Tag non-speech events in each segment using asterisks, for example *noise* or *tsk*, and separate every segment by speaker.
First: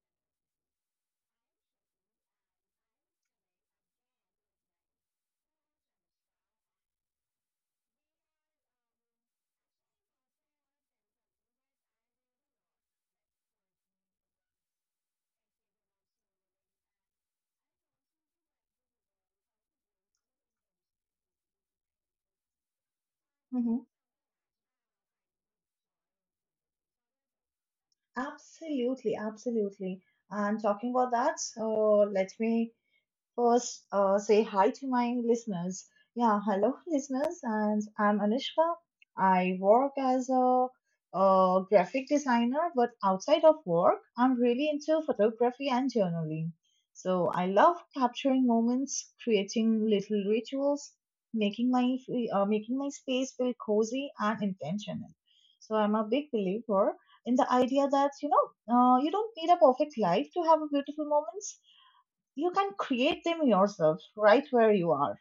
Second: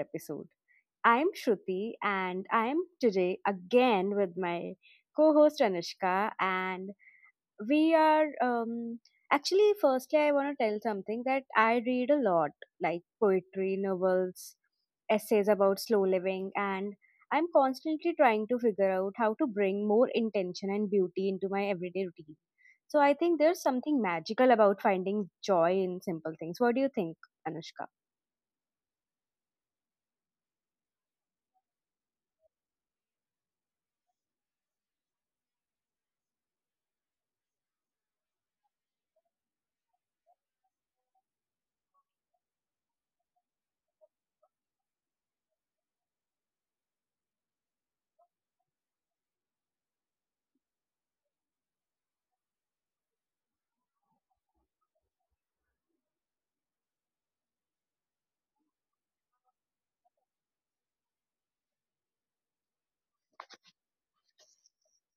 Speaker 1: episode. I'm Shruti, and I'm today again with my co host Anushka. And we are actually firstly I want to tell something that I read a lot, like poetry, novels, essays about slow living, and I'm constantly trying to figure out how to bring more intention and beauty into my everyday routine. So I think there's
Speaker 2: Mm-hmm.
Speaker 1: something magical about finding joy in simple things. What do you think, anushka?
Speaker 2: Absolutely, absolutely. And talking about that, so let me first say hi to my listeners. Yeah, hello, listeners, and I'm Anushka. I work as a graphic designer, but outside of work, I'm really into photography and journaling. So I love capturing moments, creating little rituals, making my making my space feel cozy and intentional. So I'm a big believer in the idea that you don't need a perfect life to have a beautiful moments. You can create them yourself right where you are.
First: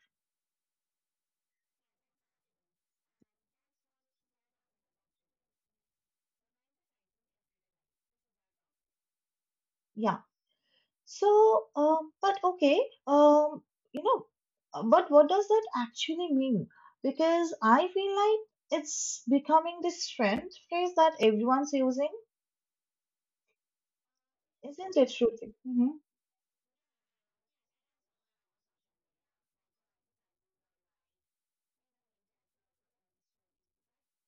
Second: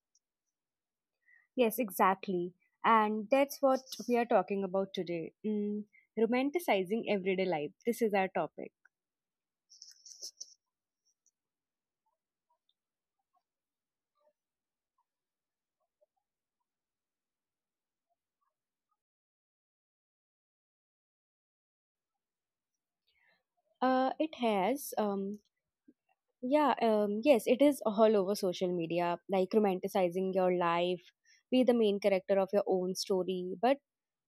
Speaker 1: Yes, exactly. And that's what we are talking about today. Romanticizing everyday life, this is our topic.
Speaker 2: Yeah. So, but okay. um you know but what does that actually mean? Because I feel like it's becoming this trend phrase that everyone's using,
Speaker 1: It has.
Speaker 2: isn't it, Shruti? Hmm.
Speaker 1: Yeah, yes, it is all over social media, like romanticizing your life, be the main character of your own story. But,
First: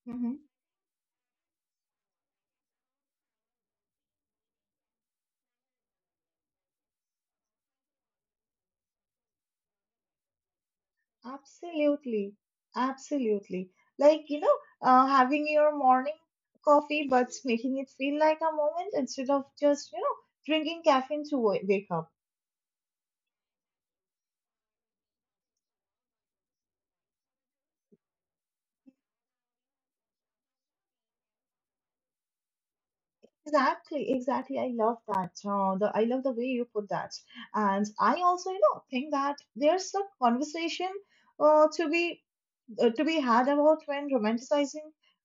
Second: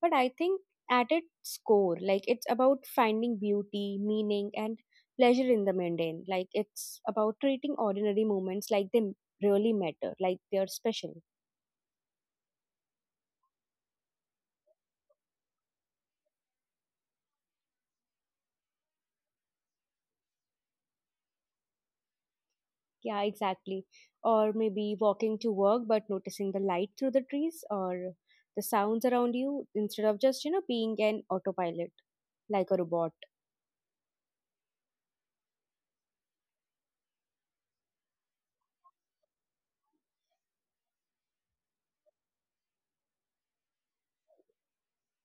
Speaker 1: but I think at its core, like it's about finding beauty, meaning, and pleasure in the mundane. Like it's about treating ordinary moments like they really matter, like they're special.
Speaker 2: Absolutely, absolutely. Like, having your morning coffee, but making it feel like a moment instead of just, drinking caffeine to wake up.
Speaker 1: Yeah, exactly. Or maybe walking to work but noticing the light through the trees or the sounds around you instead of just, you know, being an autopilot like a robot.
Speaker 2: Exactly, exactly. I love that. The I love the way you put that, and I also, think that there's a conversation uh, to be to be had about when romanticizing,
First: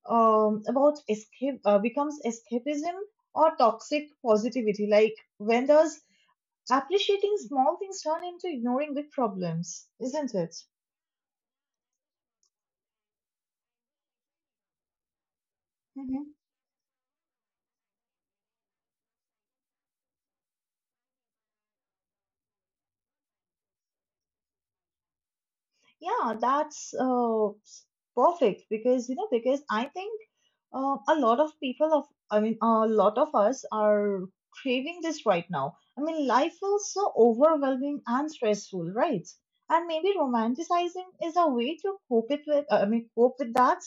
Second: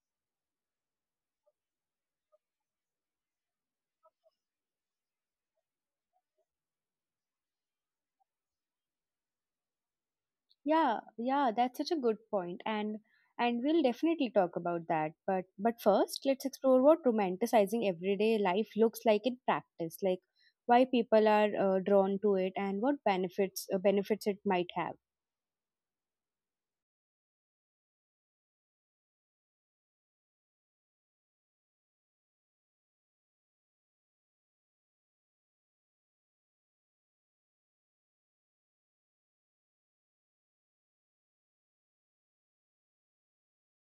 Speaker 2: about escape becomes escapism or toxic positivity. Like, when does appreciating small things turn into ignoring big problems, isn't it?
Speaker 1: Yeah, yeah, that's such a good point, and we'll definitely talk about that. But first, let's explore what romanticizing everyday life looks like in practice, like why people are drawn to it and what benefits benefits it might have.
Speaker 2: Yeah, that's perfect, because because I think, a lot of people of I mean, a lot of us are craving this right now. I mean, life feels so overwhelming and stressful, right? And maybe romanticizing is a way to cope it with. I mean, cope with that,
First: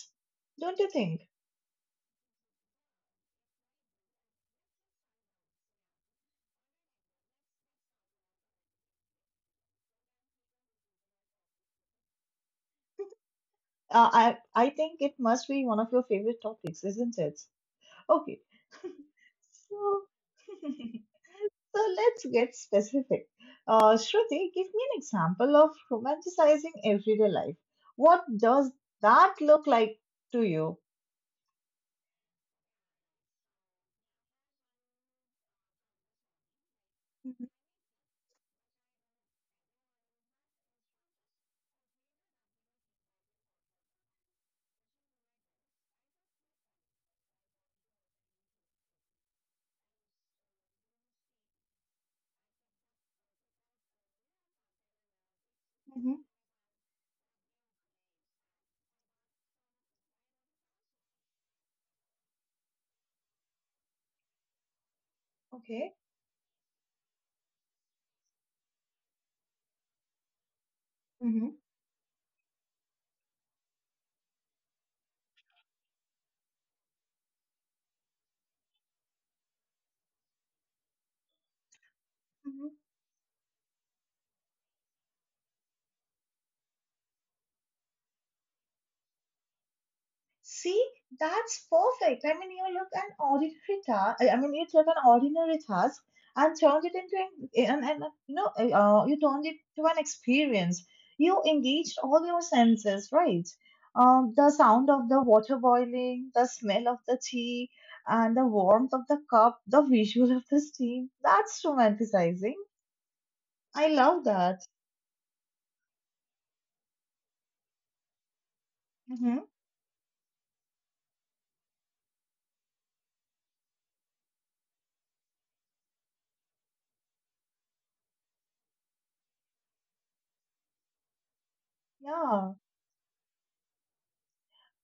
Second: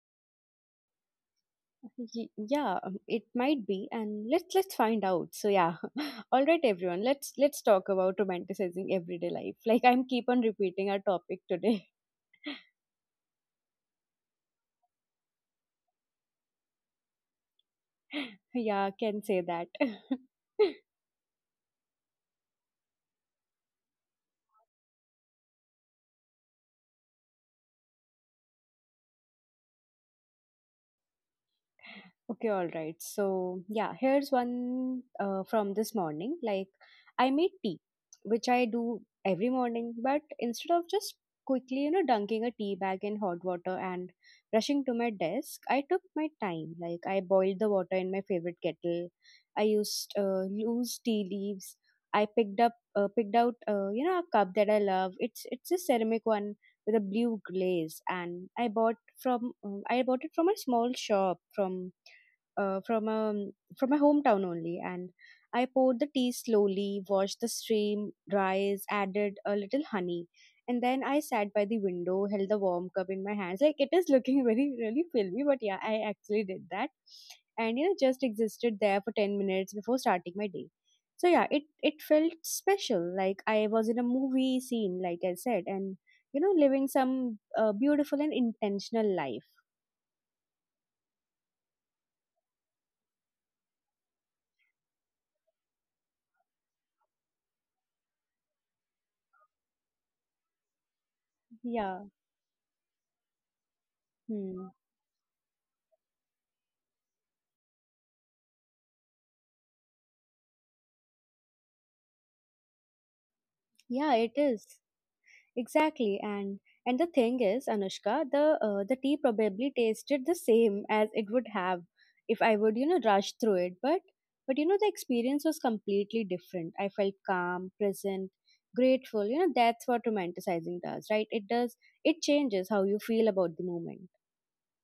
Speaker 2: don't you think?
Speaker 1: Yeah, it might be, and let's find out. So yeah, *laughs* all right everyone, let's talk about romanticizing everyday life, like I'm keep on repeating our topic today.
Speaker 2: I think it must be one of your favorite topics, isn't it? Okay,
Speaker 1: *laughs*
Speaker 2: *laughs*
Speaker 1: Yeah, can say that.
Speaker 2: so.
Speaker 1: *laughs*
Speaker 2: *laughs* So let's get specific. Shruti, give me an example of romanticizing everyday life. What does that look like to you?
Speaker 1: Okay, all right. So, yeah, here's one from this morning. Like, I
Speaker 2: Mhm.
Speaker 1: made tea, which I do every morning, but instead of just quickly, you know, dunking a tea bag in hot water and rushing to my desk, I took my time. Like, I boiled the water in my favorite kettle. I used loose tea leaves. Picked out, you know, a cup that I love. It's a
Speaker 2: Hmm.
Speaker 1: ceramic one with a blue glaze, and I bought it from a small shop uh, from um, from my hometown only, and I
Speaker 2: Okay.
Speaker 1: poured the tea slowly, watched the stream rise, added a little honey, and then I
Speaker 2: Hmm.
Speaker 1: sat by the window, held the warm cup in my hands. Like it is looking *laughs* very really filmy, but yeah, I actually did that, and you know just existed there for 10 minutes before starting my day. So yeah, it felt special, like I was in a movie scene, like I said, and you know living some beautiful and intentional life.
Speaker 2: See, that's perfect. I mean, you look an ordinary task. I mean, you took an ordinary task and turned it into an- you know, you turned it to an experience. You engaged
Speaker 1: Yeah.
Speaker 2: all your senses, right? The
Speaker 1: Hmm.
Speaker 2: sound of the water boiling, the smell of the tea, and the warmth of the cup, the visual of the steam. That's romanticizing. I
Speaker 1: Yeah,
Speaker 2: love
Speaker 1: it
Speaker 2: that.
Speaker 1: is, exactly. And the thing is, anushka, the tea
Speaker 2: Mm-hmm.
Speaker 1: probably tasted the same as it would have if I would, you know, rush through it. But you know, the experience was completely different. I felt calm, present, grateful. You know, that's what romanticizing does, right? It does, it
Speaker 2: Yeah.
Speaker 1: changes how you feel about the moment.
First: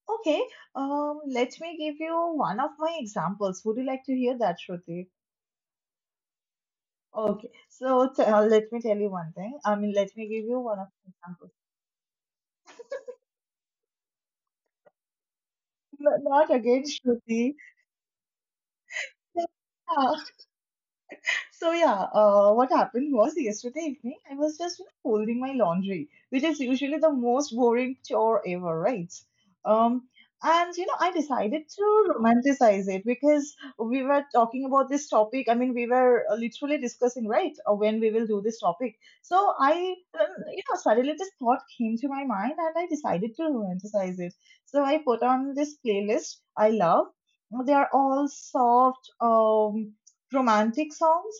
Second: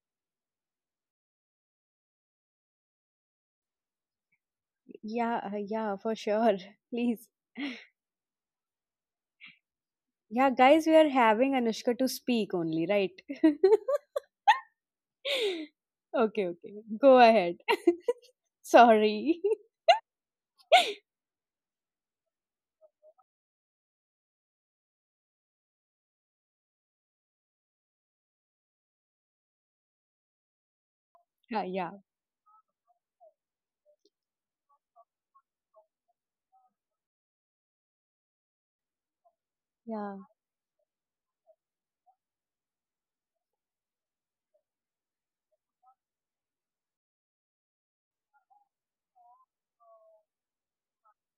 Speaker 2: Okay. Let me give you one of my examples. Would you like to hear that, Shruti?
Speaker 1: Yeah, yeah, for sure. *laughs* Please.
Speaker 2: Okay, so let me tell you one thing. I mean, let me give
Speaker 1: Yeah,
Speaker 2: you one
Speaker 1: guys,
Speaker 2: of
Speaker 1: we are
Speaker 2: the
Speaker 1: having
Speaker 2: examples.
Speaker 1: Anushka to speak only, right? *laughs*
Speaker 2: No,
Speaker 1: Okay,
Speaker 2: not
Speaker 1: okay.
Speaker 2: against
Speaker 1: Go ahead.
Speaker 2: Shruti.
Speaker 1: *laughs* Sorry.
Speaker 2: *laughs* So yeah, what happened was yesterday evening. I was just, folding my laundry, which is usually the most boring chore ever, right? Um, And, I
Speaker 1: *laughs*
Speaker 2: decided
Speaker 1: Yeah, yeah.
Speaker 2: to romanticize it because we were talking about this topic. I mean, we were literally discussing, right, when we will do this topic. So I,
Speaker 1: Yeah.
Speaker 2: um, you know, suddenly this thought came to my mind, and I decided to romanticize it. So I put on this playlist I love. They are all soft, romantic songs,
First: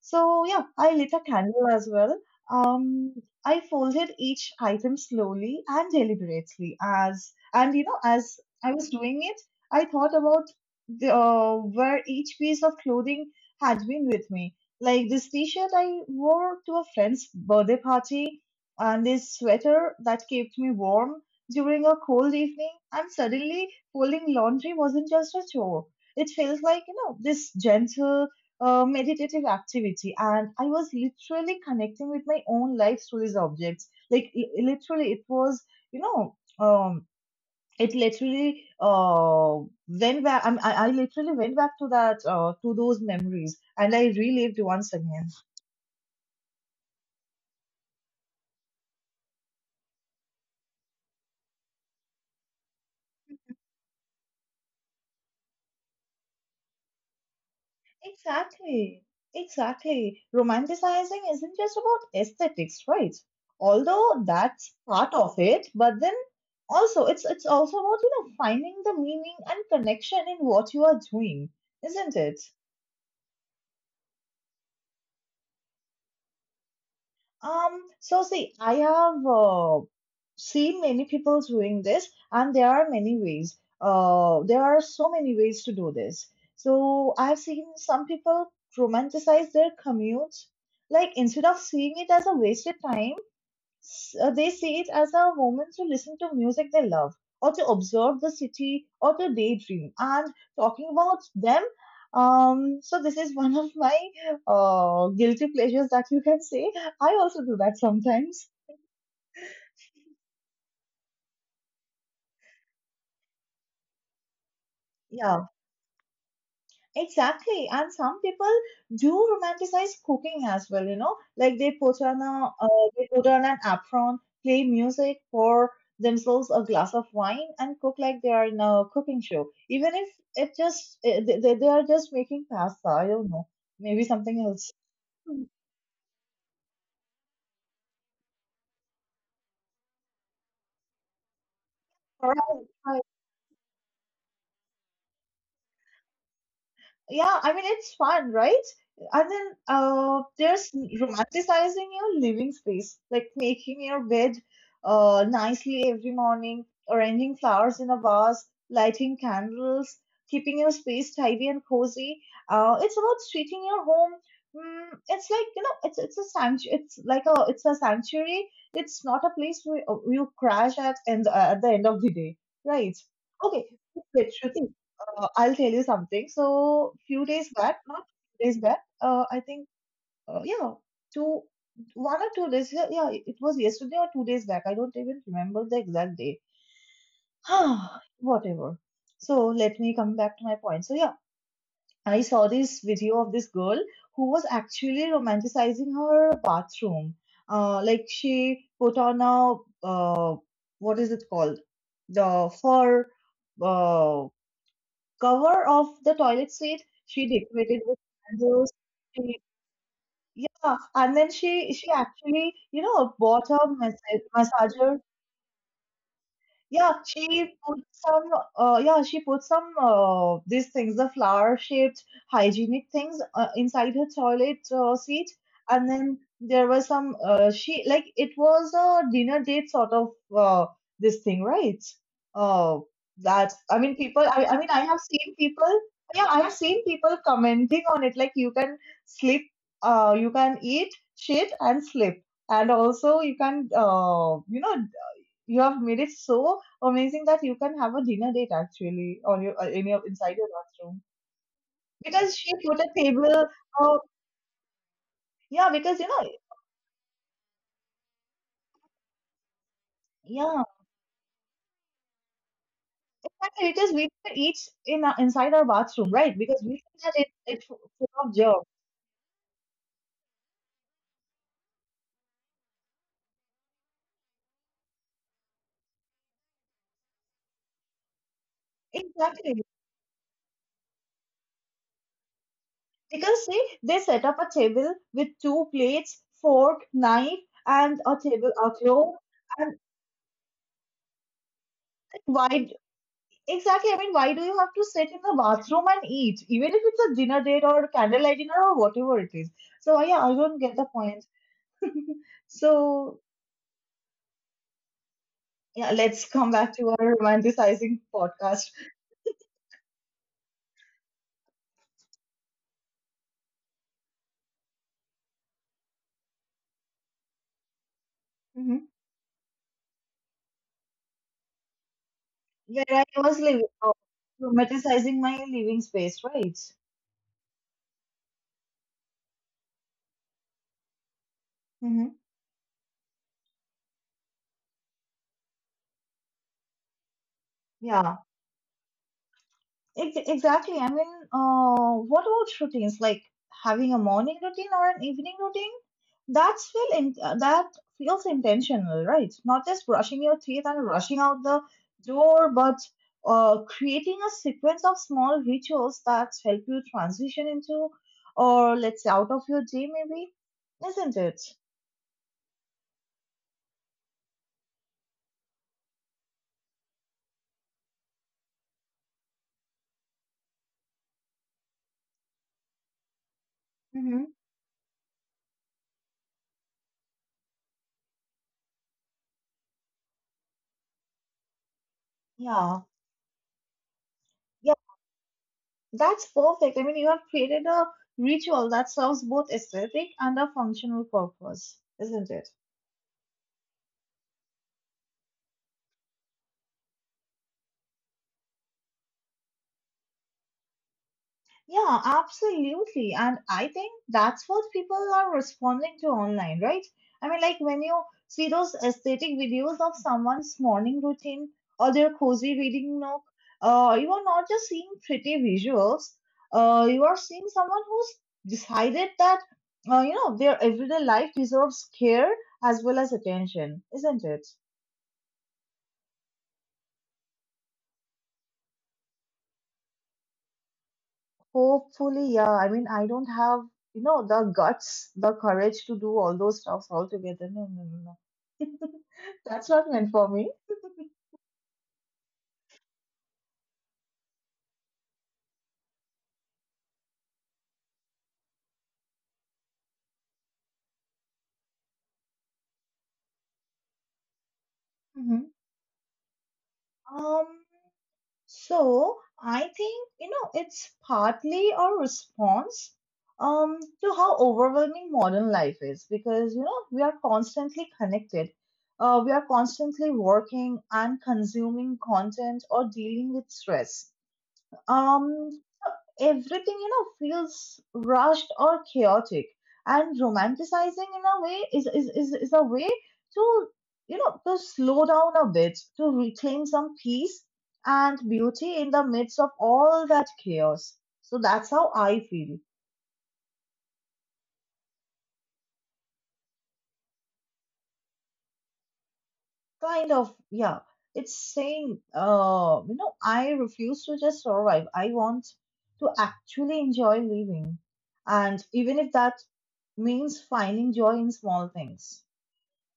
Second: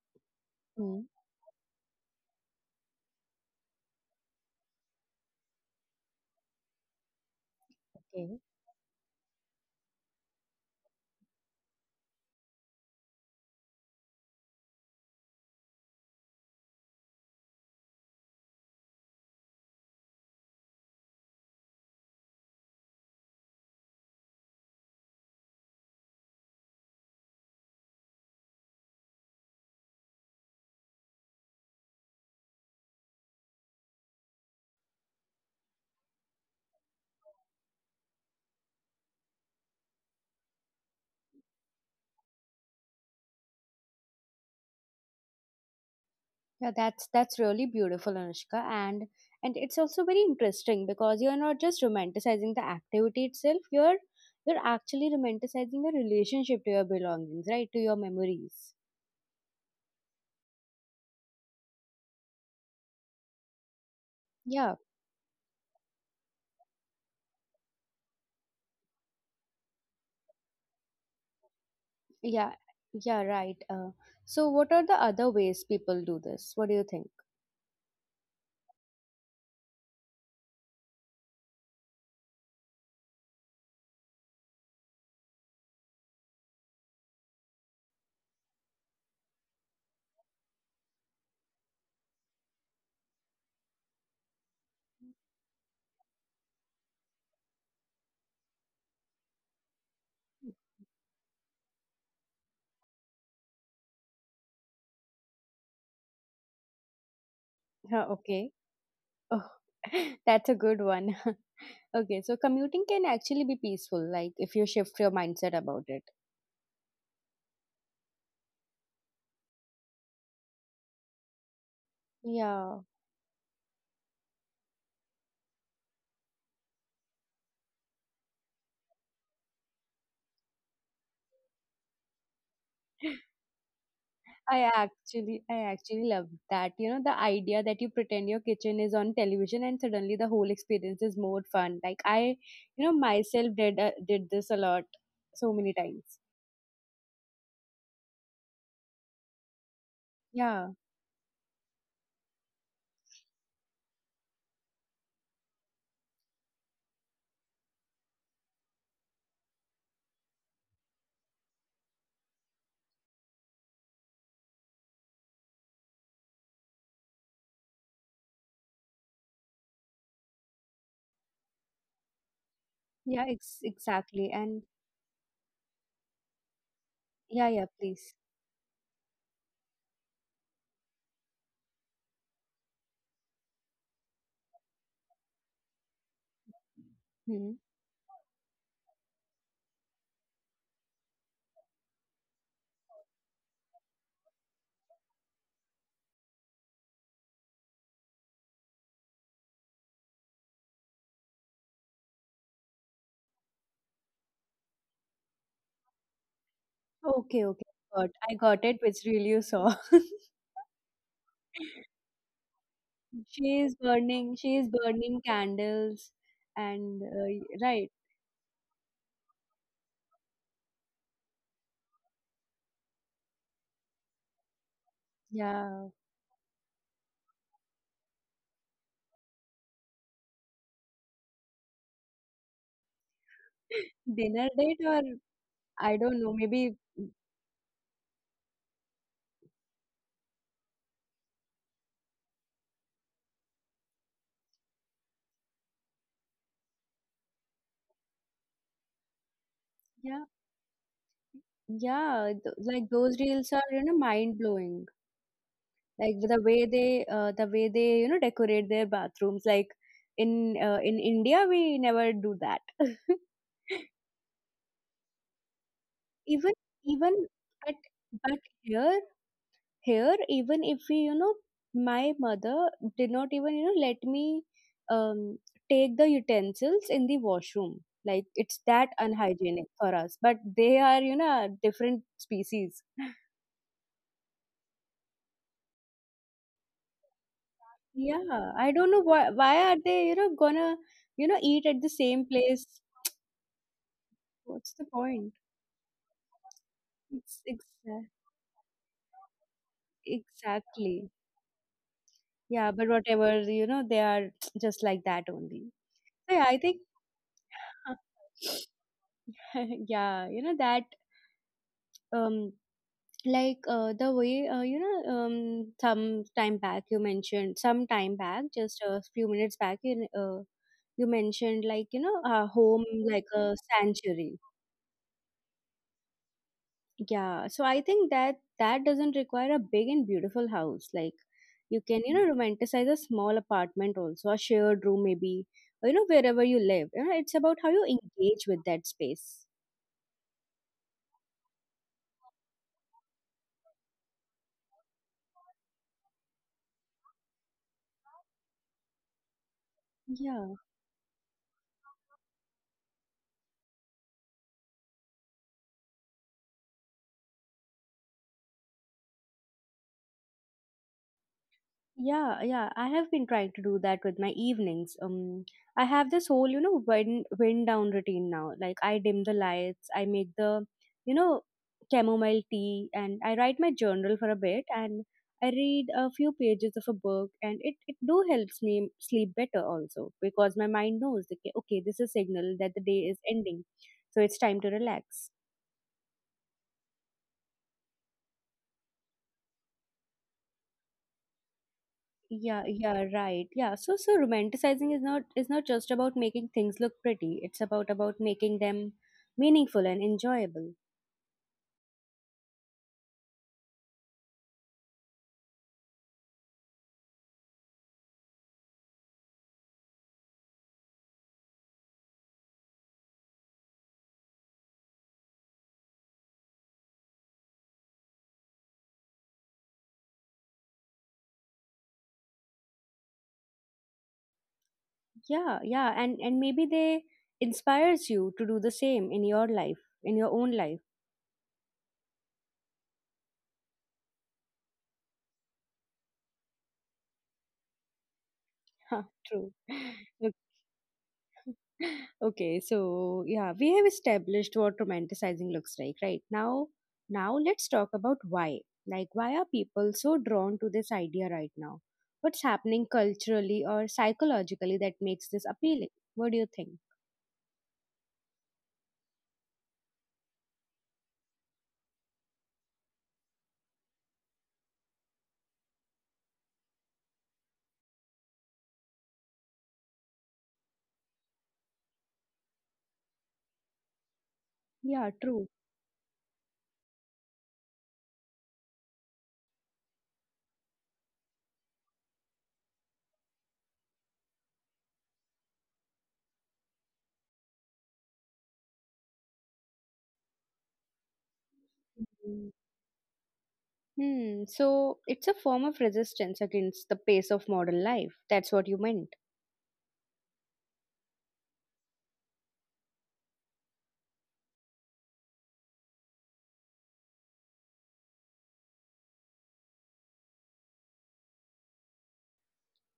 Speaker 2: so yeah, I
Speaker 1: Mm,
Speaker 2: lit a candle as well. Um, I folded each item slowly and deliberately, as and you know as
Speaker 1: okay.
Speaker 2: I was doing it. I thought about where each piece of clothing had been with me. Like this t-shirt I wore to a friend's birthday party, and this sweater that kept me warm during a cold evening. And suddenly, folding laundry wasn't just a chore. It felt like this gentle, meditative activity, and I was literally connecting with my own life through these objects. Like, literally, it was you know it literally went back. I literally went back to that to those memories, and I relived once again.
Speaker 1: Yeah, that's really beautiful, Anushka, and it's also very interesting because you're not just romanticizing the activity itself. You're actually romanticizing your relationship to your belongings, right? To your memories.
Speaker 2: Exactly, exactly. Romanticizing isn't just about aesthetics, right? Although that's
Speaker 1: Yeah.
Speaker 2: part of it, but then also it's also about finding the meaning and connection in what you are doing, isn't it?
Speaker 1: Yeah. Yeah. Right. So, what are the other ways people do this? What do you think?
Speaker 2: So see, I have seen many people doing this, and there are many ways. There are so many ways to do this. So I've seen some people romanticize their commutes. Like, instead of seeing it as a wasted time, they see it as a moment to listen to music they love, or to observe the city, or to daydream. And talking about them, so this is one of my guilty pleasures, that you can say. I also do that
Speaker 1: Huh,
Speaker 2: sometimes.
Speaker 1: okay. Oh, *laughs* that's a good one. *laughs* Okay, so commuting can actually be peaceful, like if you shift your
Speaker 2: Yeah.
Speaker 1: mindset about it.
Speaker 2: Exactly. And some people do romanticize cooking as well, you know, like they put on
Speaker 1: Yeah.
Speaker 2: an apron, play music, pour themselves a glass of wine, and cook like they are in a cooking show. Even if it just eh, they are just making pasta, I don't know, maybe something
Speaker 1: I
Speaker 2: else.
Speaker 1: actually I actually love that. You know, the idea that you pretend your kitchen is on television and suddenly the whole experience is more fun. Like I,
Speaker 2: Correct.
Speaker 1: you know, myself did this a lot so many times.
Speaker 2: Yeah, I mean, it's fun, right? And then there's
Speaker 1: Yeah.
Speaker 2: romanticizing your living space, like making your bed nicely every morning, arranging flowers in a vase, lighting candles, keeping your space tidy and cozy. Uh it's about treating your home. It's like, it's a sanctuary. It's a sanctuary. It's not a place where you crash at and, at the end of the day, right?
Speaker 1: Yeah,
Speaker 2: Okay, but
Speaker 1: exactly. And
Speaker 2: Shruti, I'll tell you something. So, few days
Speaker 1: yeah, yeah,
Speaker 2: back, not
Speaker 1: please.
Speaker 2: few days back, I think, yeah, two, 1 or 2 days. Yeah, yeah, it was yesterday or 2 days back. I don't even remember the exact day.
Speaker 1: Hmm.
Speaker 2: *sighs* Whatever. So let me come back to my point. So yeah, I saw this video of this girl who was actually romanticizing her bathroom. Like, she put on a, uh, what is it called? The fur. Uh, Cover of the toilet seat. She
Speaker 1: Okay, okay.
Speaker 2: decorated with
Speaker 1: Got I got
Speaker 2: candles.
Speaker 1: it, which reel
Speaker 2: She,
Speaker 1: you saw.
Speaker 2: yeah, and then she actually, bought a
Speaker 1: She is burning she is
Speaker 2: massager.
Speaker 1: burning candles
Speaker 2: Yeah,
Speaker 1: and right.
Speaker 2: she put some, these things, the flower-shaped hygienic things, inside her toilet seat. And
Speaker 1: Yeah.
Speaker 2: then she, like, it was a dinner date sort of, uh, this thing, right? Uh, that, I mean,
Speaker 1: Dinner
Speaker 2: I mean,
Speaker 1: date
Speaker 2: I have
Speaker 1: or
Speaker 2: seen people,
Speaker 1: I don't
Speaker 2: yeah,
Speaker 1: know,
Speaker 2: I have
Speaker 1: maybe
Speaker 2: seen people commenting on it, like, you can sleep, you can eat shit and sleep. And also, you can, you have made it so amazing that you can have a dinner date actually on your in your
Speaker 1: yeah.
Speaker 2: inside your bathroom,
Speaker 1: Yeah,
Speaker 2: because she put
Speaker 1: like
Speaker 2: a
Speaker 1: those
Speaker 2: table.
Speaker 1: reels are, you know,
Speaker 2: uh,
Speaker 1: mind blowing.
Speaker 2: yeah, because
Speaker 1: Like the way the way they, you know, decorate their bathrooms like
Speaker 2: yeah,
Speaker 1: in India we never do that. *laughs*
Speaker 2: exactly, because we can eat inside our bathroom, right?
Speaker 1: even
Speaker 2: Because we think that
Speaker 1: even
Speaker 2: it
Speaker 1: but
Speaker 2: full of
Speaker 1: but
Speaker 2: germs.
Speaker 1: here, even if we, you know, my mother did not even, you know, let me um, take the utensils in the washroom. Like it's that
Speaker 2: Exactly,
Speaker 1: unhygienic for us, but they are, you know, a different species.
Speaker 2: because see, they set up a table with two plates, fork, knife, and a table,
Speaker 1: Yeah,
Speaker 2: a
Speaker 1: I don't know
Speaker 2: cloth,
Speaker 1: why,
Speaker 2: and
Speaker 1: are they, you know, gonna, you know, eat at the
Speaker 2: a
Speaker 1: same place.
Speaker 2: wide. Exactly. I mean, why do you have
Speaker 1: What's
Speaker 2: to
Speaker 1: the
Speaker 2: sit in
Speaker 1: point?
Speaker 2: the bathroom and eat, even if it's a dinner
Speaker 1: It's
Speaker 2: date or
Speaker 1: exact
Speaker 2: candlelight dinner or whatever it is? So, yeah, I don't get the
Speaker 1: Exactly.
Speaker 2: point.
Speaker 1: Yeah, but
Speaker 2: So,
Speaker 1: whatever, you know, they are *tsk* just like that only.
Speaker 2: yeah, let's
Speaker 1: So yeah,
Speaker 2: come
Speaker 1: I
Speaker 2: back
Speaker 1: think
Speaker 2: to our romanticizing podcast.
Speaker 1: *laughs* *laughs* yeah, you know that um like the way, you know, some time back you mentioned, some time back, just
Speaker 2: Hmm.
Speaker 1: a few minutes back you mentioned, like, you know, a home
Speaker 2: Where I
Speaker 1: like
Speaker 2: was
Speaker 1: a
Speaker 2: living, oh,
Speaker 1: sanctuary.
Speaker 2: romanticizing my living space, right?
Speaker 1: Yeah, so I think that that doesn't require a big and beautiful house. Like you can, you
Speaker 2: Hmm.
Speaker 1: know, romanticize a small apartment, also a shared room maybe, or, you know, wherever you live, you know, it's about how you
Speaker 2: Yeah.
Speaker 1: engage with that space.
Speaker 2: Exactly. I mean, what about routines, like having a morning routine or an evening routine? That feels intentional, right? Not just brushing your
Speaker 1: Yeah.
Speaker 2: teeth and rushing out the door, but creating a sequence of small rituals that help you transition into, or let's say, out of your day, maybe, isn't it?
Speaker 1: Yeah, yeah, I have been trying to do that with my evenings. I have this whole, you know, wind down routine now. Like I dim the lights, I make the, you know, chamomile tea, and I write my journal
Speaker 2: Hmm.
Speaker 1: for a bit, and I read a few pages of a book, and it do helps me sleep better also because my mind knows that okay, okay, this is a signal that
Speaker 2: Yeah.
Speaker 1: the day is ending, so it's time to relax.
Speaker 2: That's perfect. I mean, you have created a ritual that serves both aesthetic and a functional purpose, isn't it?
Speaker 1: Yeah, yeah, right. Yeah. So so romanticizing is not just about making things look pretty. It's about making them meaningful and enjoyable.
Speaker 2: Yeah, absolutely. And I think that's what people are responding to online, right? I mean, like when you see those aesthetic videos of someone's morning routine or their cozy reading nook, you are not just seeing pretty visuals. You are seeing someone who's decided that, their everyday life deserves care as well as attention, isn't it?
Speaker 1: Yeah, yeah. And maybe they inspires you to do the same in your life, in your own life.
Speaker 2: Hopefully, yeah. I mean, I don't have, the guts, the courage to do all those stuffs all together. No, no, no, no.
Speaker 1: *laughs* True.
Speaker 2: That's not meant for
Speaker 1: *laughs*
Speaker 2: me. *laughs*
Speaker 1: Okay, so yeah, we have established what romanticizing looks like, right? Now, now let's talk about why. Like, why are people so drawn to this idea right now? What's happening culturally or psychologically that makes
Speaker 2: Mhm.
Speaker 1: this appealing? What do you think?
Speaker 2: Um, so I think, it's partly a response to how overwhelming modern life is, because, we are constantly connected. We are constantly working and consuming content or dealing with stress.
Speaker 1: Yeah, true.
Speaker 2: Um, Everything, feels rushed or chaotic, and romanticizing, in a way, is a way to you know to slow down a bit, to reclaim some peace and beauty in the midst of all that chaos. So that's how I
Speaker 1: Mm.
Speaker 2: feel.
Speaker 1: Hmm, so it's a form of resistance against the pace of modern life. That's what you meant.
Speaker 2: Kind of, yeah. It's saying, I refuse to just survive. I want to actually enjoy living, and even if that means finding joy in small things.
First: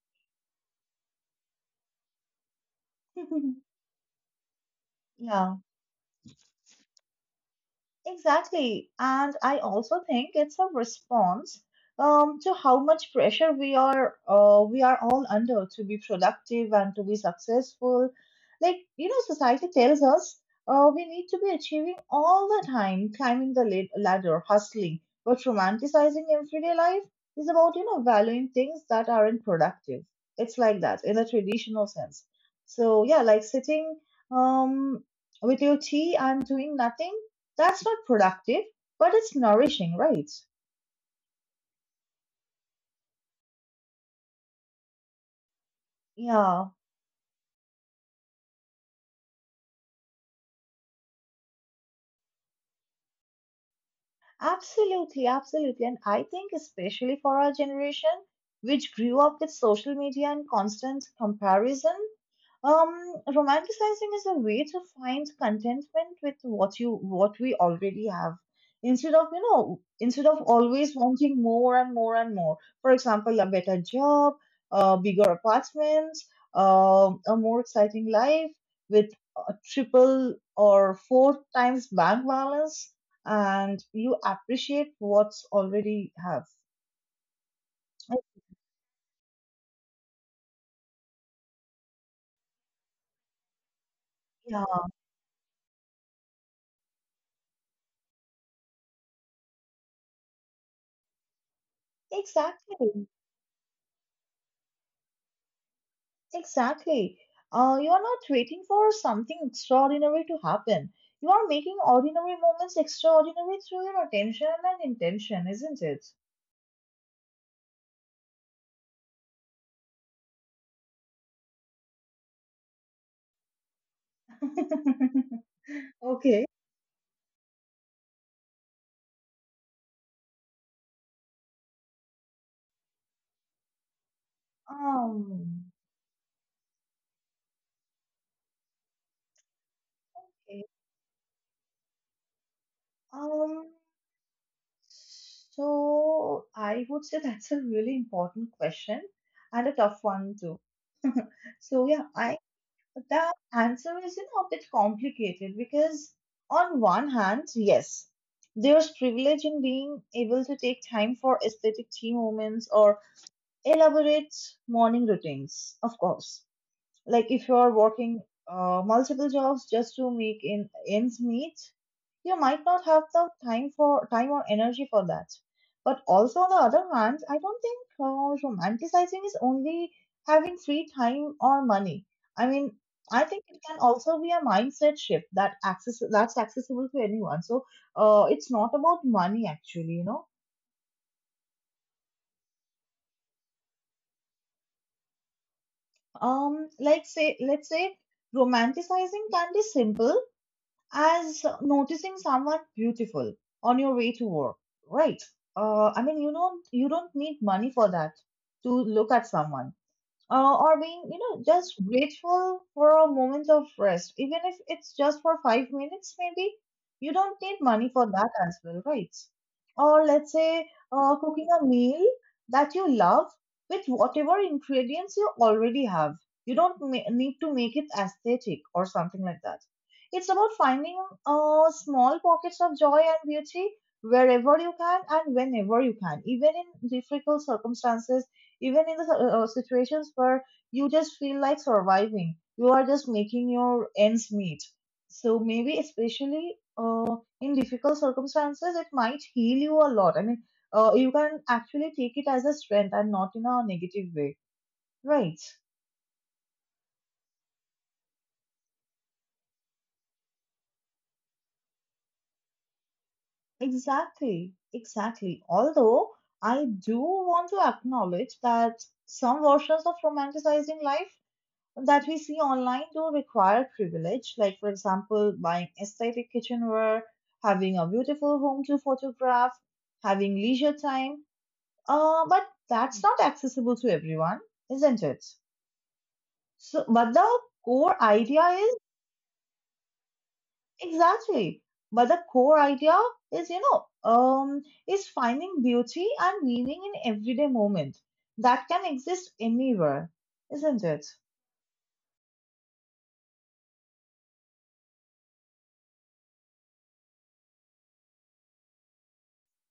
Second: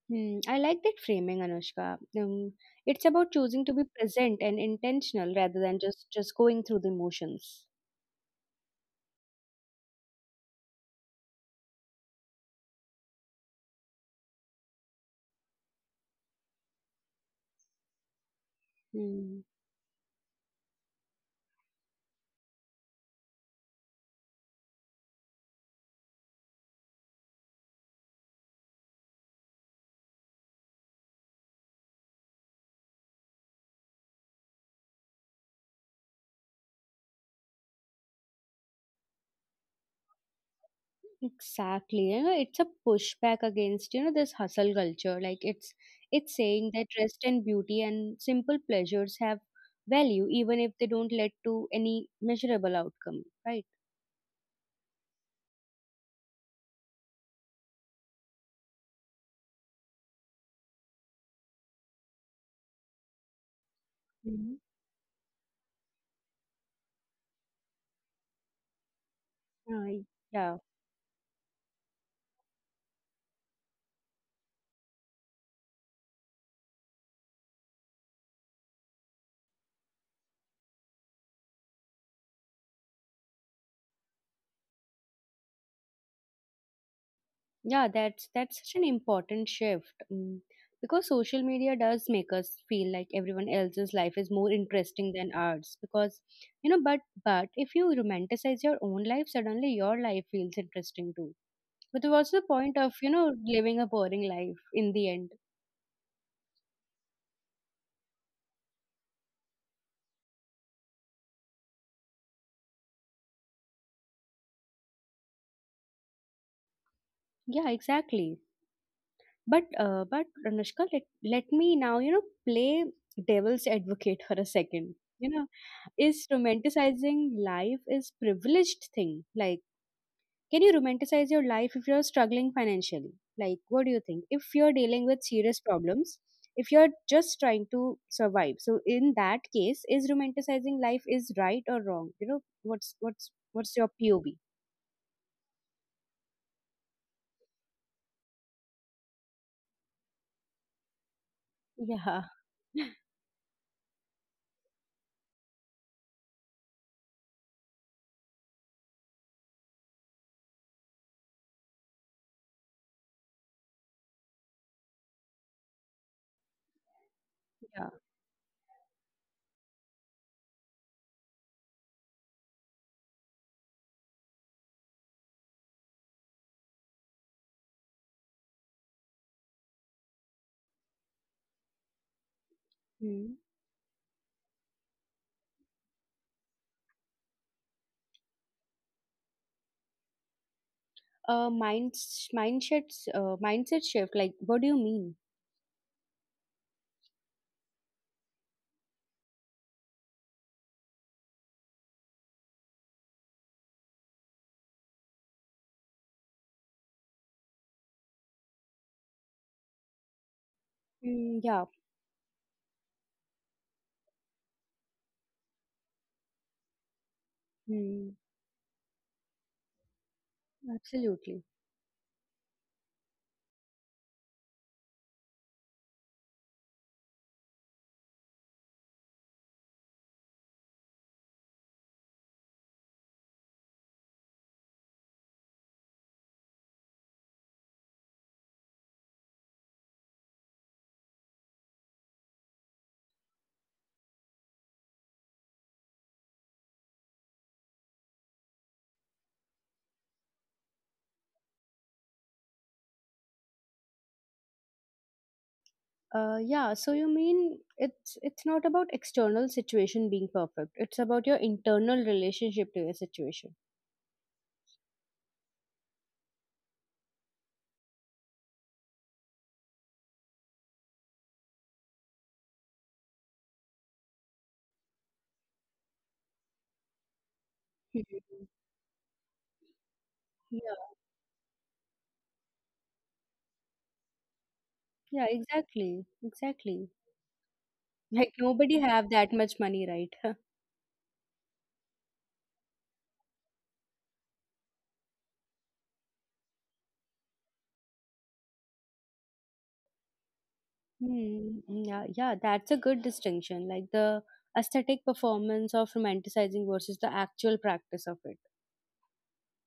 Speaker 1: Hmm, I like that framing, Anushka. It's about choosing
Speaker 2: *laughs*
Speaker 1: to be present and intentional
Speaker 2: Yeah,
Speaker 1: rather than just going through the motions.
Speaker 2: exactly. And I also think it's a response, to how much pressure we are we are all under to be productive and to be successful. Like, you know,
Speaker 1: Mm,
Speaker 2: society tells us we need to be achieving all the time, climbing the ladder, hustling. But romanticizing everyday life is about, you know, valuing things that aren't productive. It's like that in a traditional sense. So yeah, like sitting um, with your tea and doing nothing that's not productive, but it's nourishing, right?
Speaker 1: exactly. You know, it's a pushback against, you know, this hustle culture. Like it's saying
Speaker 2: Yeah.
Speaker 1: that rest and beauty and simple pleasures have value even if they don't lead to any measurable outcome, right?
Speaker 2: Absolutely, absolutely. And I think, especially for our generation, which grew up with social media and constant comparison, um, romanticizing is a
Speaker 1: Hmm.
Speaker 2: way to find contentment with what we already have. Instead of, you know,
Speaker 1: Right.
Speaker 2: instead of
Speaker 1: Yeah.
Speaker 2: always wanting more and more and more. For example, a better job, a bigger apartment, a more exciting life with a triple or four times bank balance and you appreciate what's already have.
Speaker 1: Yeah, that's such an important shift. Mm. Because social media does make us feel like everyone else's life is more
Speaker 2: Yeah,
Speaker 1: interesting than ours. Because you know, but if you romanticize your own life, suddenly your life feels interesting too. But what's the point of,
Speaker 2: exactly.
Speaker 1: you know, living a boring life in the end?
Speaker 2: Exactly. You are not waiting for something extraordinary to happen. You are making ordinary moments extraordinary through your attention and intention, isn't it?
Speaker 1: Yeah, exactly. But Anushka, let me now, you know, play devil's advocate for a second. You
Speaker 2: *laughs*
Speaker 1: know, is
Speaker 2: Okay.
Speaker 1: romanticizing life is privileged thing. Like, can you romanticize your life if you're struggling financially? Like, what do you think? If you're dealing with serious
Speaker 2: Um,
Speaker 1: problems, if you're just trying to survive. So in that case, is
Speaker 2: okay.
Speaker 1: romanticizing life is right or wrong? You know, what's
Speaker 2: Um,
Speaker 1: what's your POV?
Speaker 2: so I would say that's a really important question and a tough one too. So yeah,
Speaker 1: Yeah.
Speaker 2: I. The answer is, you know, a bit complicated because, on one hand, yes, there's privilege in being able to take time for aesthetic tea moments or elaborate morning routines, of course, like if you are
Speaker 1: Yeah.
Speaker 2: working multiple jobs just to make in, ends meet. You might not have the time for time or energy for that, but also on the other hand, I don't think romanticizing is only having free time or money. I mean, I
Speaker 1: Hmm.
Speaker 2: think it can also be a mindset shift that access that's accessible to anyone. So it's not about money, actually, you know.
Speaker 1: Mindset shift. Like, what do you mean?
Speaker 2: Um like say let's say romanticizing can be simple as noticing someone beautiful on your way to work, right? I mean, you don't need money for that to look at someone, or being, you
Speaker 1: Mm,
Speaker 2: know,
Speaker 1: yeah.
Speaker 2: just grateful for a moment of rest, even if it's just for 5 minutes, maybe. You don't need money for
Speaker 1: Mm,
Speaker 2: that as well, right? Or let's say
Speaker 1: absolutely.
Speaker 2: cooking a meal that you love with whatever ingredients you already have. You don't need to make it aesthetic or something like that. It's about finding small pockets of joy and beauty wherever you can and whenever you can, even in difficult circumstances, even in the situations where you just feel like surviving, you are just making your ends meet. So maybe especially in difficult circumstances it might heal you a lot. I mean, you can actually take it as a strength and not in a negative way, right?
Speaker 1: Yeah. So you mean it's not about external situation being perfect. It's about your internal relationship to your situation.
Speaker 2: Exactly, exactly. Although I do want to acknowledge that some versions of romanticizing life that we see online do require privilege, like, for example, buying aesthetic kitchenware, having a beautiful
Speaker 1: Mhm.
Speaker 2: home to photograph, having leisure
Speaker 1: Yeah.
Speaker 2: time. But that's not accessible to everyone, isn't it?
Speaker 1: Yeah. Exactly.
Speaker 2: So,
Speaker 1: Exactly. *laughs*
Speaker 2: but the core
Speaker 1: Like
Speaker 2: idea is
Speaker 1: nobody have that much money, right? *laughs*
Speaker 2: exactly, but the core idea is, you know, is finding beauty and meaning in everyday moment that can exist anywhere, isn't it?
Speaker 1: Hmm. Yeah, yeah, that's a good distinction. Like the aesthetic performance of romanticizing versus the actual practice of it.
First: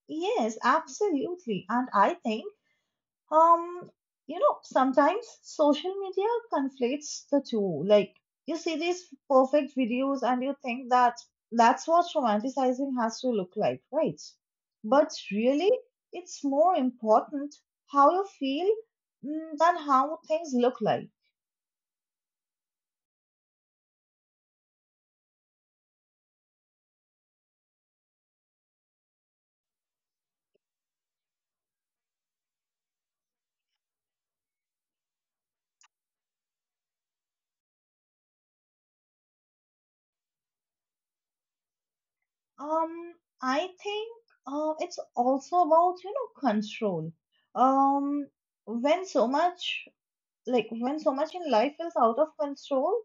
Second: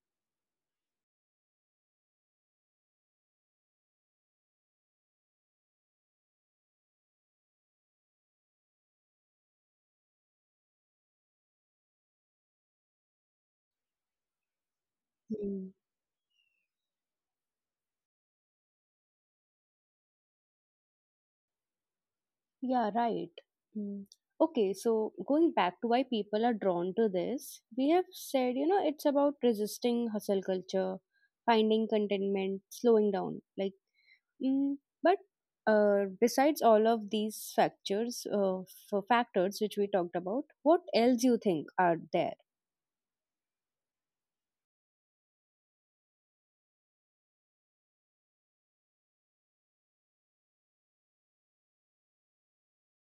Speaker 2: Yes, absolutely. And I think Um, you know, sometimes social media conflates the two. Like, you see these perfect videos and you think that that's what romanticizing has to look like, right? But
Speaker 1: Hmm.
Speaker 2: really, it's more important how you feel, mm, than how things look like.
Speaker 1: Yeah, right. Hmm. Okay, so going back to why people are drawn to this, we have said, you know, it's about resisting hustle culture, finding contentment, slowing down. Like, mm, but besides all of these factors, factors which we talked about, what else you think are there?
Speaker 2: Um, I think it's also about, you know, control. Um, when so much, like, when so much in life is out of control,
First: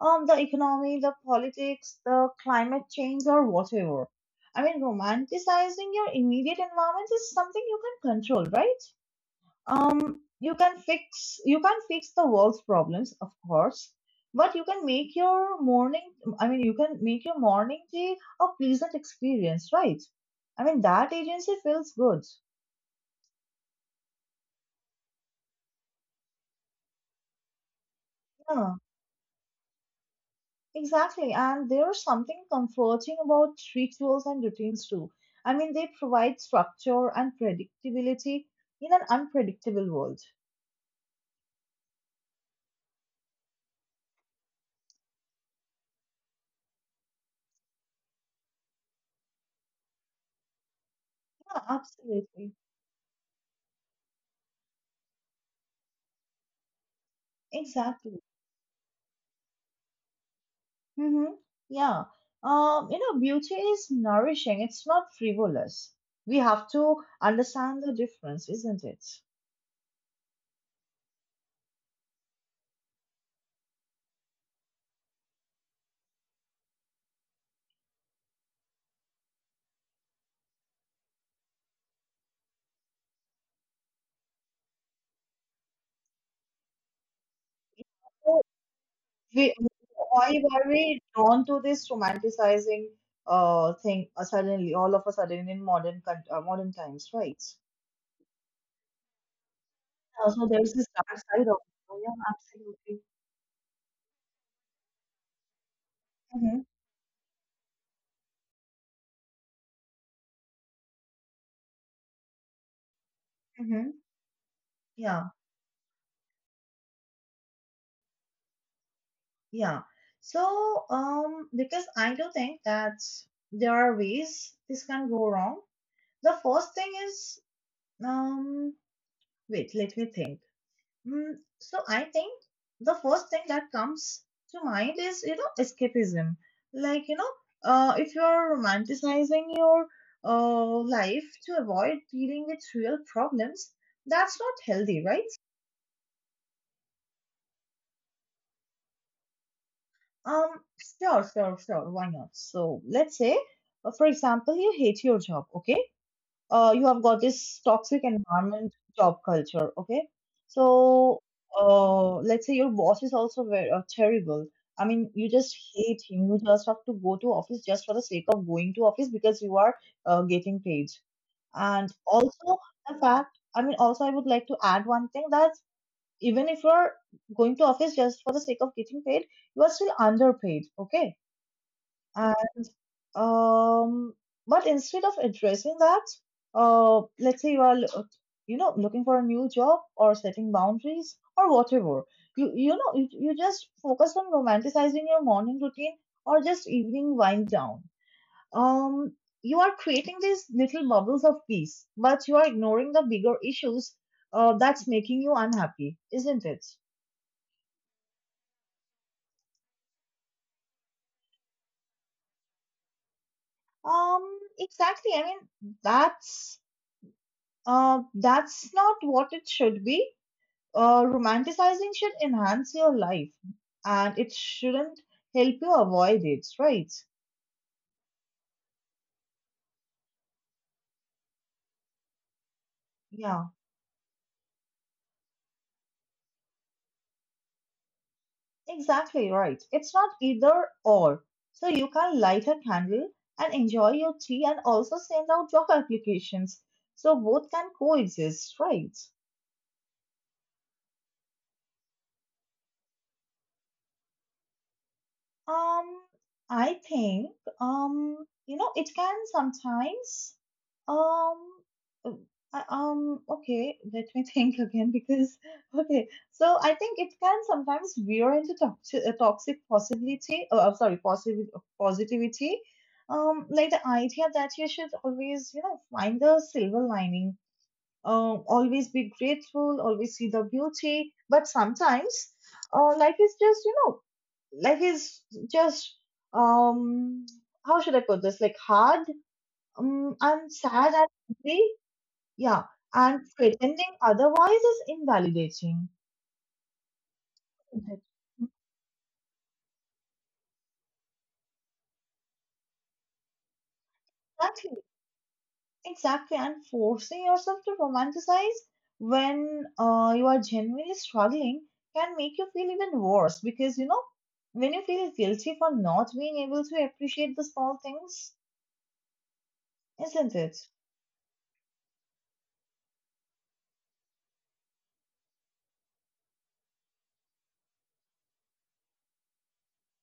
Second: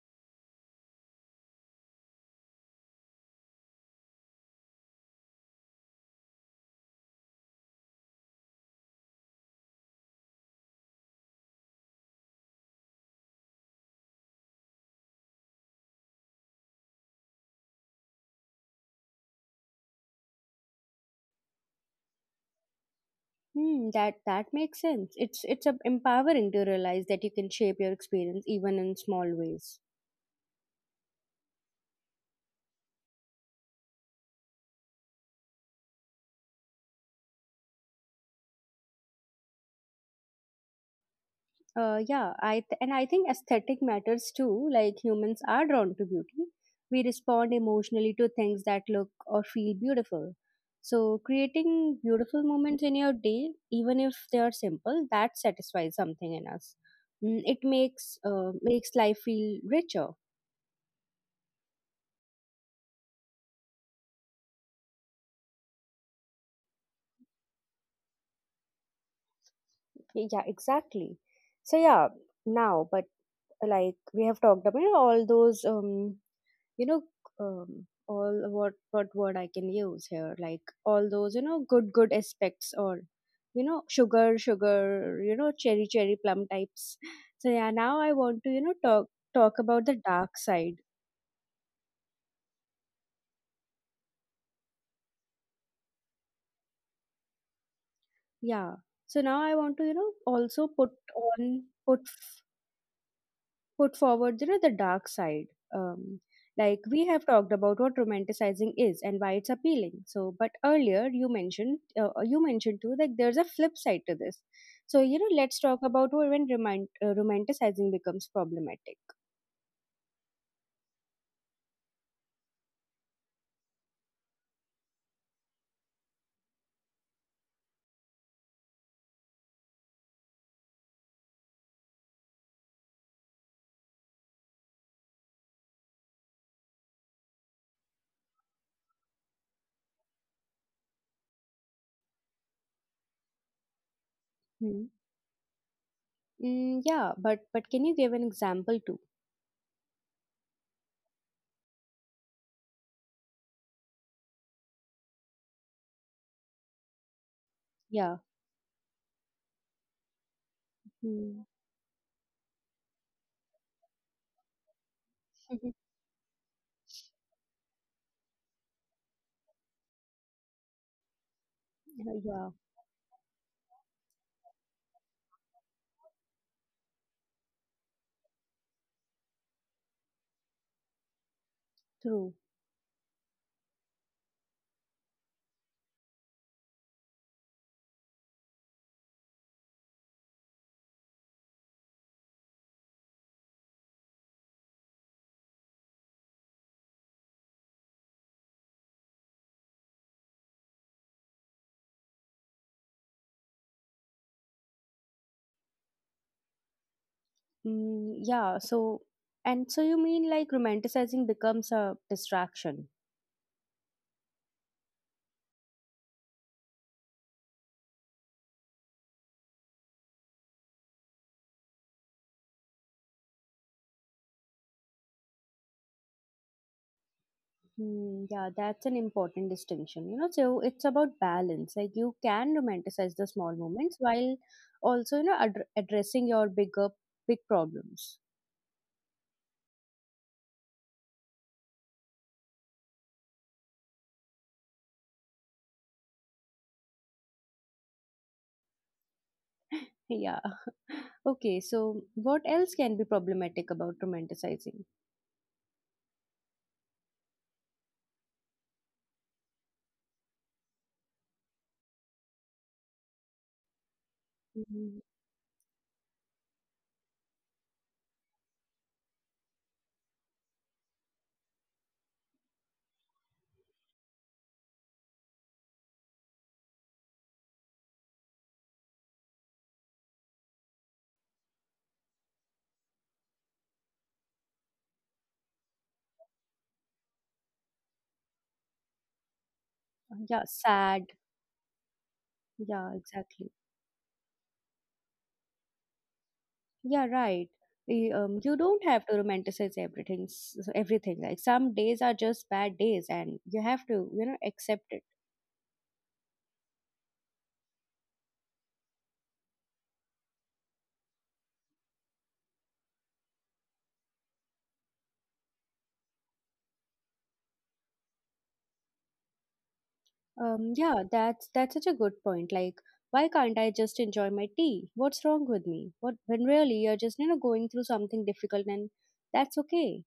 Speaker 2: the economy, the politics, the climate change, or whatever. I mean, romanticizing your immediate environment is something you can control, right? You can fix the world's problems, of course, but you can make your morning. I mean, you can make your morning tea a pleasant experience, right? I mean, that agency feels good.
Speaker 1: Hmm, that that makes sense. It's empowering to realize that you can shape your experience even
Speaker 2: Yeah.
Speaker 1: in small ways.
Speaker 2: Exactly, and there's something comforting about rituals and routines too. I mean, they provide structure and predictability in an unpredictable world.
Speaker 1: Yeah, and I think aesthetic matters too. Like humans are drawn to beauty. We respond emotionally to things that look or feel beautiful. So
Speaker 2: Yeah,
Speaker 1: creating beautiful
Speaker 2: absolutely.
Speaker 1: moments in your day, even if they are simple, that satisfies something in us. Mm, it makes
Speaker 2: Exactly.
Speaker 1: makes life feel richer.
Speaker 2: Mm-hmm. Yeah. You know, beauty is nourishing, it's not frivolous. We have to understand the difference, isn't it?
Speaker 1: Yeah, exactly. So yeah, but like we have talked about all those you know all what word I can use here, like all those, you know, good aspects, or you know, sugar, you know, cherry plum types. So yeah, now I want
Speaker 2: So
Speaker 1: to, you know, talk
Speaker 2: we
Speaker 1: about the
Speaker 2: why
Speaker 1: dark
Speaker 2: were
Speaker 1: side.
Speaker 2: we drawn to this romanticizing thing suddenly, all of a sudden in modern modern times, right?
Speaker 1: Yeah, so now I want to, you know,
Speaker 2: Also
Speaker 1: also
Speaker 2: there's
Speaker 1: put
Speaker 2: this dark side
Speaker 1: on
Speaker 2: of,
Speaker 1: put
Speaker 2: oh, yeah, absolutely.
Speaker 1: put forward, you know, the dark side. um,
Speaker 2: Mm-hmm,
Speaker 1: like we have talked about what romanticizing is and why it's appealing, so but earlier you mentioned, you mentioned too, like there's a flip
Speaker 2: mm-hmm.
Speaker 1: side to this. So you know,
Speaker 2: Yeah,
Speaker 1: let's talk about when romanticizing becomes problematic.
Speaker 2: yeah. So, because I do think that there are ways this can go wrong. The first thing is, um, wait, let me think. Mm, so I think the first thing that comes to mind is, you know, escapism. Like, you know, if you're romanticizing your life to avoid dealing with real problems, that's not
Speaker 1: Hmm.
Speaker 2: healthy, right?
Speaker 1: Mm, yeah, but can you give an example too?
Speaker 2: Um, sure, sure, sure. Why not? So let's say, for example, you hate your job, okay? You have got this toxic
Speaker 1: Yeah.
Speaker 2: environment, job culture, okay? So,
Speaker 1: Mm.
Speaker 2: let's say your boss is also very terrible. I mean, you just
Speaker 1: Mhm.
Speaker 2: hate him. You just have to go to office just for the sake of going to office because you are getting paid. And
Speaker 1: Yeah, yeah,
Speaker 2: also the fact, I mean, also I would like to add one thing that even if you are going to office just for the sake of getting paid, you are still underpaid, okay?
Speaker 1: true.
Speaker 2: And um, but instead of addressing that, let's say you are, you know, looking for a new job or setting boundaries or whatever. You just focus on romanticizing your morning routine or just evening wind down. Um, you are creating these little bubbles of peace, but you are ignoring the bigger issues that's making you unhappy, isn't it?
Speaker 1: Mm, yeah, so and so you mean like romanticizing becomes a distraction.
Speaker 2: Um, exactly. I mean, that's. That's not what it should be. Romanticizing should enhance your life and it shouldn't help you avoid it, right?
Speaker 1: Hmm, yeah, that's an important distinction, you know. So it's about balance. Like you can romanticize the
Speaker 2: Yeah,
Speaker 1: small moments while also, you know, ad addressing your big problems.
Speaker 2: exactly right. It's not either or. So you can light a candle and enjoy your tea and also send out job applications. So both can coexist, right?
Speaker 1: Yeah. *laughs* Okay, so what else can be problematic about romanticizing?
Speaker 2: Um, I think you know, it can sometimes um, uh, okay, let me *laughs* think again
Speaker 1: Mm,
Speaker 2: because okay, so I think it can sometimes veer into toxic, toxic possibility. Oh, I'm sorry, positive positivity. Like the idea that you should always, you know, find the silver lining, always be grateful, always see the beauty. But sometimes life is just, you know, life is just, um, how should I put this? Like hard
Speaker 1: yeah,
Speaker 2: and sad
Speaker 1: sad.
Speaker 2: and angry. Yeah.
Speaker 1: Yeah,
Speaker 2: And
Speaker 1: exactly.
Speaker 2: pretending otherwise is invalidating.
Speaker 1: Yeah, right.
Speaker 2: Exactly.
Speaker 1: You don't have to romanticize everything, everything. Like some days are just bad days, and you have to, you know, accept it.
Speaker 2: Exactly, and forcing yourself to romanticize when you are genuinely struggling can make you feel even worse because, you know, when you feel guilty for not being able to appreciate the small things, isn't it?
Speaker 1: Yeah, that's such a good point. Like, why can't I just enjoy my tea? What's wrong with me? What when really you're just, you know, going through something difficult and that's okay.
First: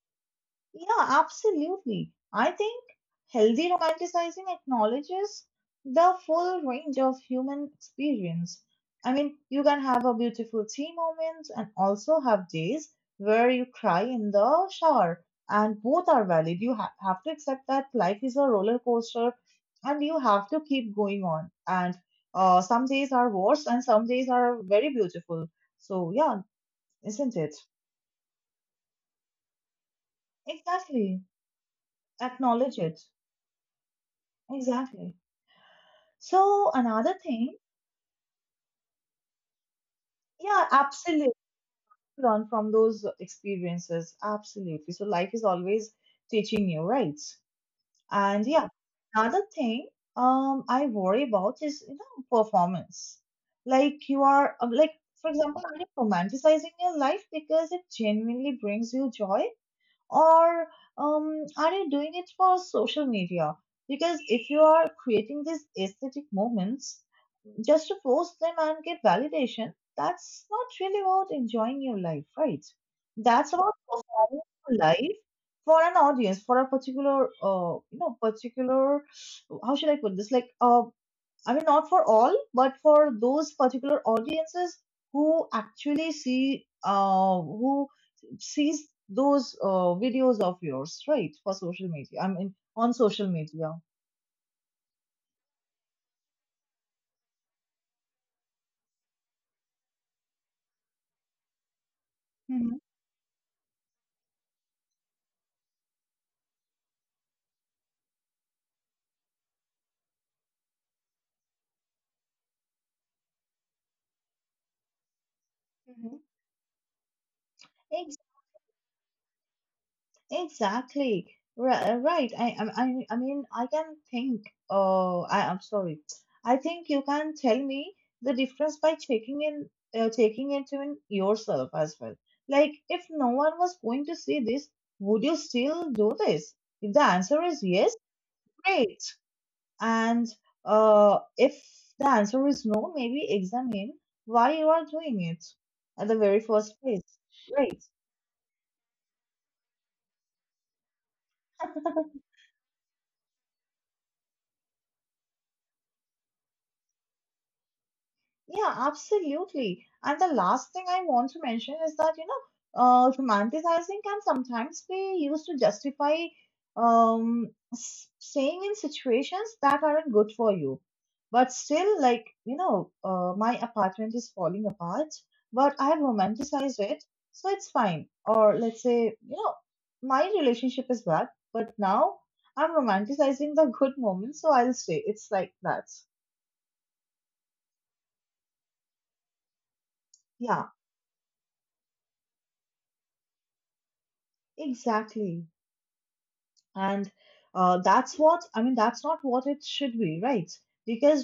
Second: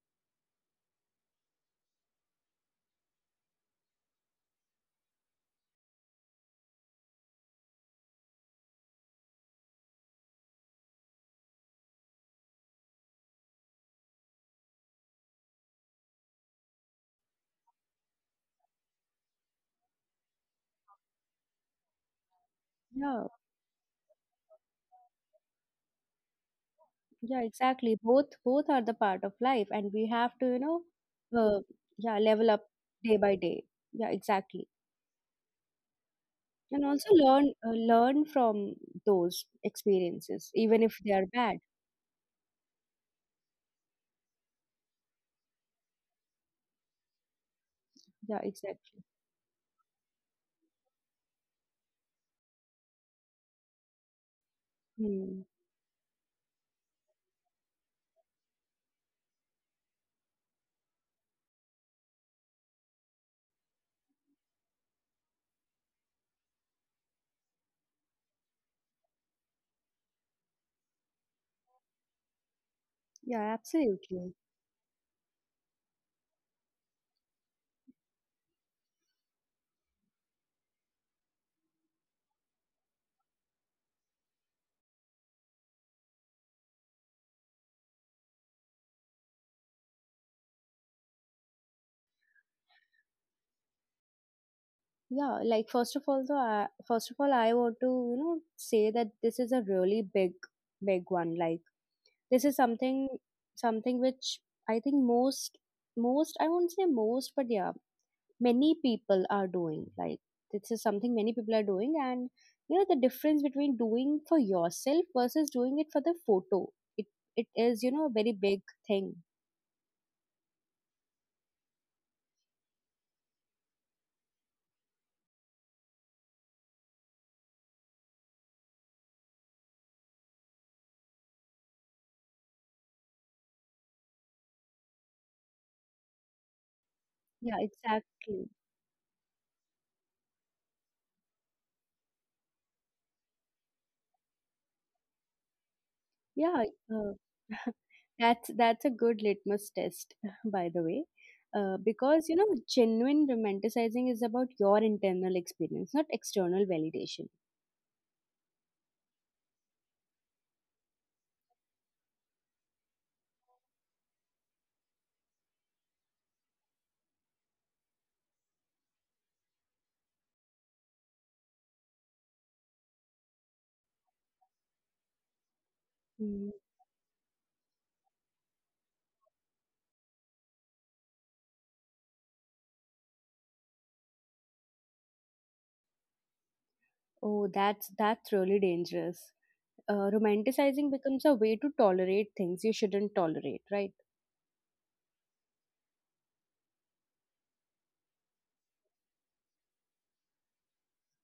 Speaker 2: Yeah, absolutely. I think healthy romanticizing acknowledges the full range of human experience. I mean, you can have a beautiful tea moment and also have days where you cry in the shower, and both are valid. You have to accept that life is a roller coaster and you have to keep going on. And some days
Speaker 1: Yeah,
Speaker 2: are worse and some days are very beautiful. So, yeah, isn't
Speaker 1: yeah,
Speaker 2: it?
Speaker 1: exactly. Both are the part of life and we have to, you know,
Speaker 2: Exactly.
Speaker 1: uh, yeah, level up
Speaker 2: Acknowledge it.
Speaker 1: day by day. Yeah, exactly.
Speaker 2: Exactly. So
Speaker 1: And also
Speaker 2: another
Speaker 1: learn
Speaker 2: thing,
Speaker 1: learn from those experiences,
Speaker 2: yeah,
Speaker 1: even if they are
Speaker 2: absolutely
Speaker 1: bad.
Speaker 2: learn from those experiences. Absolutely. So life is always teaching you, right?
Speaker 1: Yeah,
Speaker 2: And yeah,
Speaker 1: exactly.
Speaker 2: another thing I worry about is, you know, performance. Like you are like for
Speaker 1: Hmm.
Speaker 2: example, are you romanticizing your life because it genuinely brings you joy? Or are you doing it for social media? Because if you are creating these aesthetic moments just to post them and get validation, that's not really about enjoying your life, right?
Speaker 1: Yeah,
Speaker 2: That's about
Speaker 1: absolutely.
Speaker 2: performing your life for an audience, for a particular, you know, particular, how should I put this? Like a, I mean, not for all, but for those particular audiences who actually see, who sees those videos of yours, right, for social media. I mean, on social media.
Speaker 1: Yeah, like first of all, first of all, I want to, you know, say that this is a really big one. Like this is something which I think most, I won't say most, but yeah, many people are doing. Like this is something many people are doing, and you know the difference between doing for yourself versus doing it for
Speaker 2: Mm-hmm.
Speaker 1: the photo. It it is, you know, a very big thing.
Speaker 2: Exactly. Right, right. I mean, I can think. Oh, I'm sorry. I think you can tell me the difference by checking in, checking it in yourself as well. Like, if no one was going to see this, would you still do this? If the answer
Speaker 1: Yeah,
Speaker 2: is yes,
Speaker 1: exactly.
Speaker 2: great. And if the answer is no, maybe examine why you are doing it at the very
Speaker 1: Yeah,
Speaker 2: first place.
Speaker 1: uh, *laughs*
Speaker 2: Right.
Speaker 1: that's a good litmus test, *laughs* by the way, because you know genuine romanticizing is about your internal experience, not external validation.
Speaker 2: Yeah, absolutely. And the last thing I want to mention is that, you know, romanticizing can sometimes be used to justify staying in situations that aren't good for you. But still, like, you know, my apartment is falling apart, but I have
Speaker 1: Mm.
Speaker 2: romanticized it, so it's fine. Or let's say, you know, my relationship is bad, but now I'm romanticizing the *laughs* good moments, so I'll stay. It's like that.
Speaker 1: Oh, that's really dangerous.
Speaker 2: Yeah,
Speaker 1: Romanticizing becomes a way to tolerate things you shouldn't tolerate, right?
Speaker 2: exactly. And that's what, I mean, that's not what it should be, right? Because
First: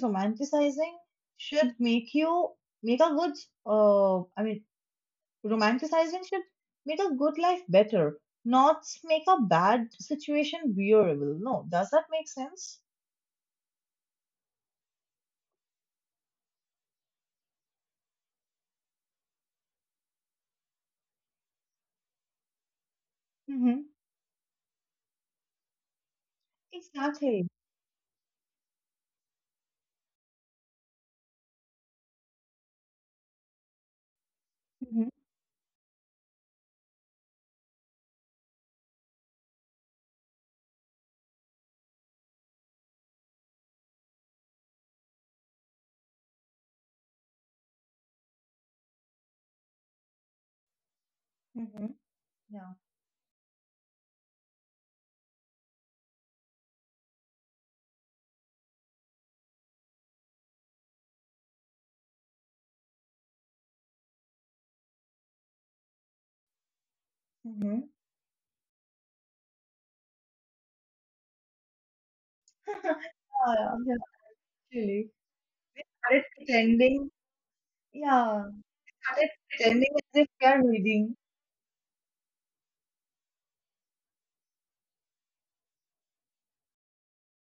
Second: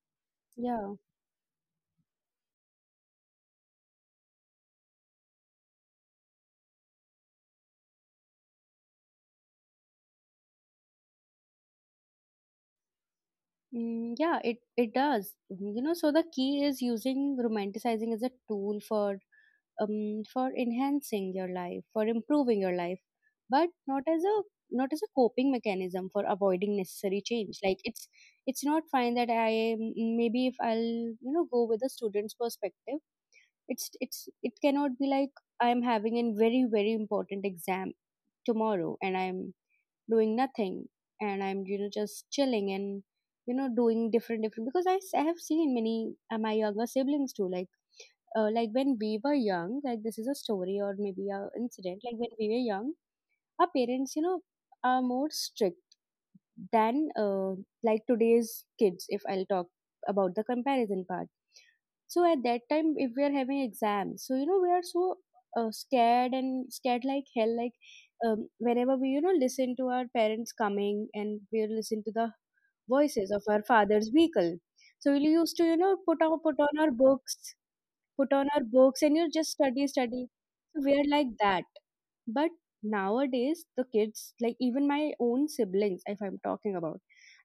Speaker 1: Yeah.
Speaker 2: romanticizing should make you make a good, uh, I mean, romanticizing should make a good life better, not make a bad situation bearable. No, does that make sense?
Speaker 1: Mm, yeah, it does. Mm, you know, so the key is using romanticizing as a tool for enhancing your life, for improving your life. But
Speaker 2: Mm-hmm.
Speaker 1: not as a coping mechanism for avoiding necessary
Speaker 2: Exactly.
Speaker 1: change. Like it's not fine that maybe if I'll, you know, go with a student's perspective, it cannot
Speaker 2: Mm-hmm.
Speaker 1: be like I am having a very important exam tomorrow and I'm doing nothing, and I'm, you know, just chilling and, you know, doing different, because I have seen many my younger siblings too. Like like when we were young, like this is a story or maybe a
Speaker 2: Mm-hmm.
Speaker 1: incident. Like when we were
Speaker 2: Yeah.
Speaker 1: young, our parents, you know, are more strict than, like today's kids, if I'll talk about the comparison part. So at that time, if we are having exams, so you know we are so scared, and scared like hell. Like
Speaker 2: Mm-hmm.
Speaker 1: whenever we, you know, listen to our parents coming, and we listen to the
Speaker 2: *laughs*
Speaker 1: voices of our
Speaker 2: Yeah, yeah,
Speaker 1: father's vehicle,
Speaker 2: actually.
Speaker 1: so we used to, you know,
Speaker 2: Started pretending.
Speaker 1: put
Speaker 2: Yeah.
Speaker 1: on our books, and
Speaker 2: Started
Speaker 1: you just study
Speaker 2: pretending as
Speaker 1: study
Speaker 2: if we are
Speaker 1: So
Speaker 2: reading.
Speaker 1: we're like that. But nowadays the kids, like even my own siblings if I'm talking about,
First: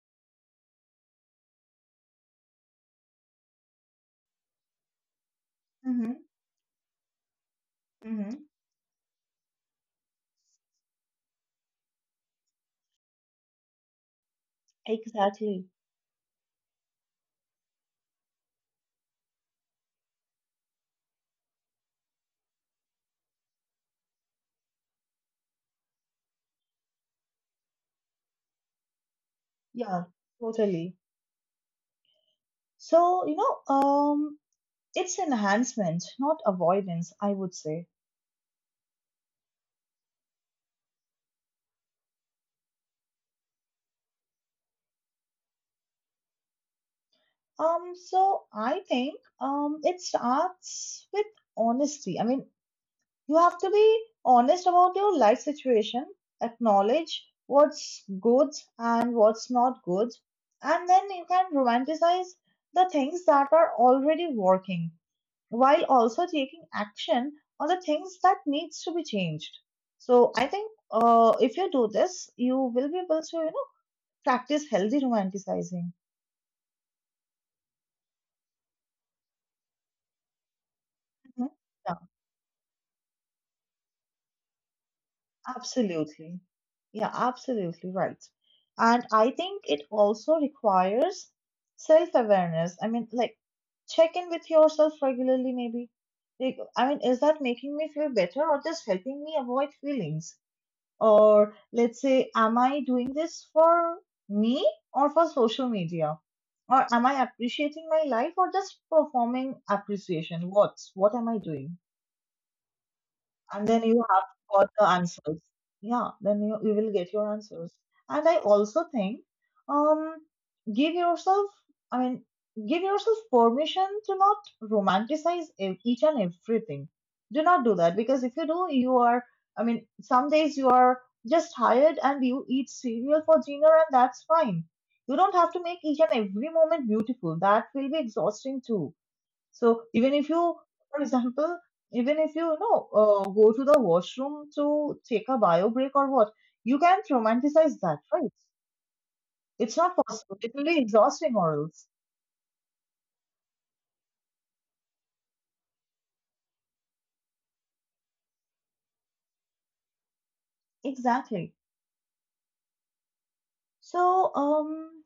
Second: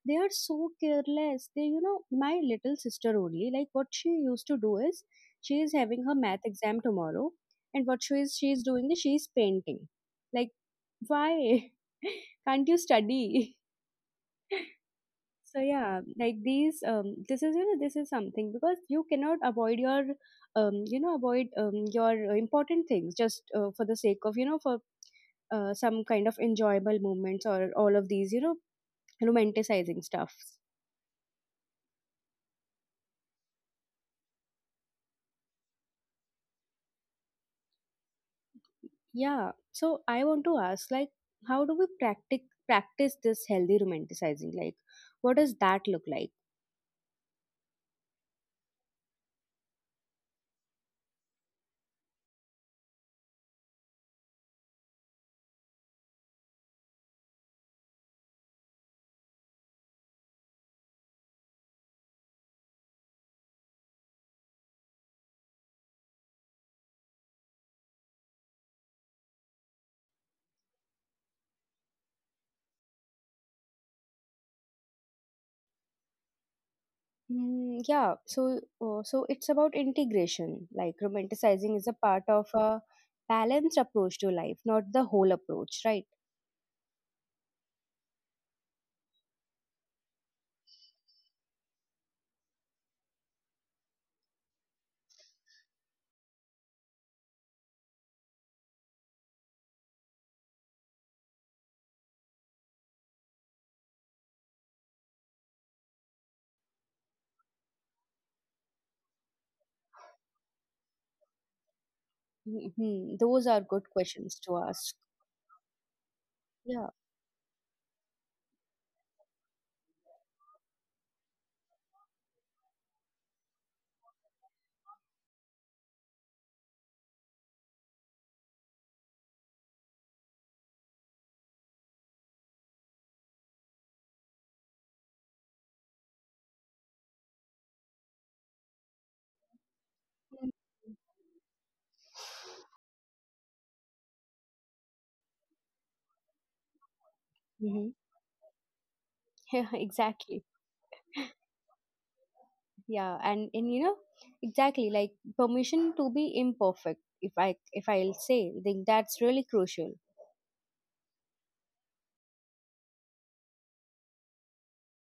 Speaker 1: they are so careless. They, you know, my little sister only, like what she used to do is she is having her
Speaker 2: Hmm.
Speaker 1: math exam tomorrow, and what
Speaker 2: Mm-hmm.
Speaker 1: she is doing is she is painting. Like why *laughs* can't you study? So
Speaker 2: Exactly.
Speaker 1: yeah, like these, this is, you know, this is something because you cannot avoid your, avoid your important things just for the sake of, you know, for some kind of enjoyable moments or all of these, you know, romanticizing
Speaker 2: Yeah,
Speaker 1: stuff.
Speaker 2: totally. So, it's enhancement, not avoidance, I would say.
Speaker 1: Yeah. So I want to ask, like, how do we practice this healthy romanticizing? Like, what does that look like?
Speaker 2: So I think it starts with honesty. I mean, you have to be honest about your life situation, acknowledge what's good and what's not good, and then you can romanticize the things that are already working, while also taking action on the things that needs to be changed. So I think if you do this, you will be able to, practice healthy romanticizing.
Speaker 1: Mm, yeah, so so it's about integration. Like
Speaker 2: Mhm.
Speaker 1: romanticizing is a part of a balanced approach to life, not the whole
Speaker 2: Yeah,
Speaker 1: approach, right?
Speaker 2: absolutely. Yeah, absolutely right. And I think it also requires self awareness. I mean, like, check in with yourself regularly. Maybe, like, I mean, is that making me feel better or just helping me avoid feelings? Or let's say, am I doing this for me or for social media? Or am I appreciating my life or just performing appreciation? What? What am I doing?
Speaker 1: Hmm, those are
Speaker 2: And then
Speaker 1: good
Speaker 2: you have
Speaker 1: questions to
Speaker 2: got the
Speaker 1: ask.
Speaker 2: answers. Yeah, then you
Speaker 1: Yeah.
Speaker 2: will get your answers. And I also think, um, give yourself, I mean, give yourself permission to not romanticize each and everything. Do not do that, because if you do, you are, I mean, some days you are just tired and you eat cereal for dinner, and that's fine. You don't have to make each and every moment beautiful. That will be exhausting too. So even if you, for example, even if you, go to the washroom to take a bio break or what, you can't romanticize
Speaker 1: Mm-hmm.
Speaker 2: that,
Speaker 1: *laughs*
Speaker 2: right?
Speaker 1: Yeah,
Speaker 2: It's not
Speaker 1: exactly.
Speaker 2: possible. It will be exhausting or else.
Speaker 1: Yeah, and you know, exactly like permission to be imperfect. If I'll say, I think that's really crucial.
Speaker 2: Exactly. So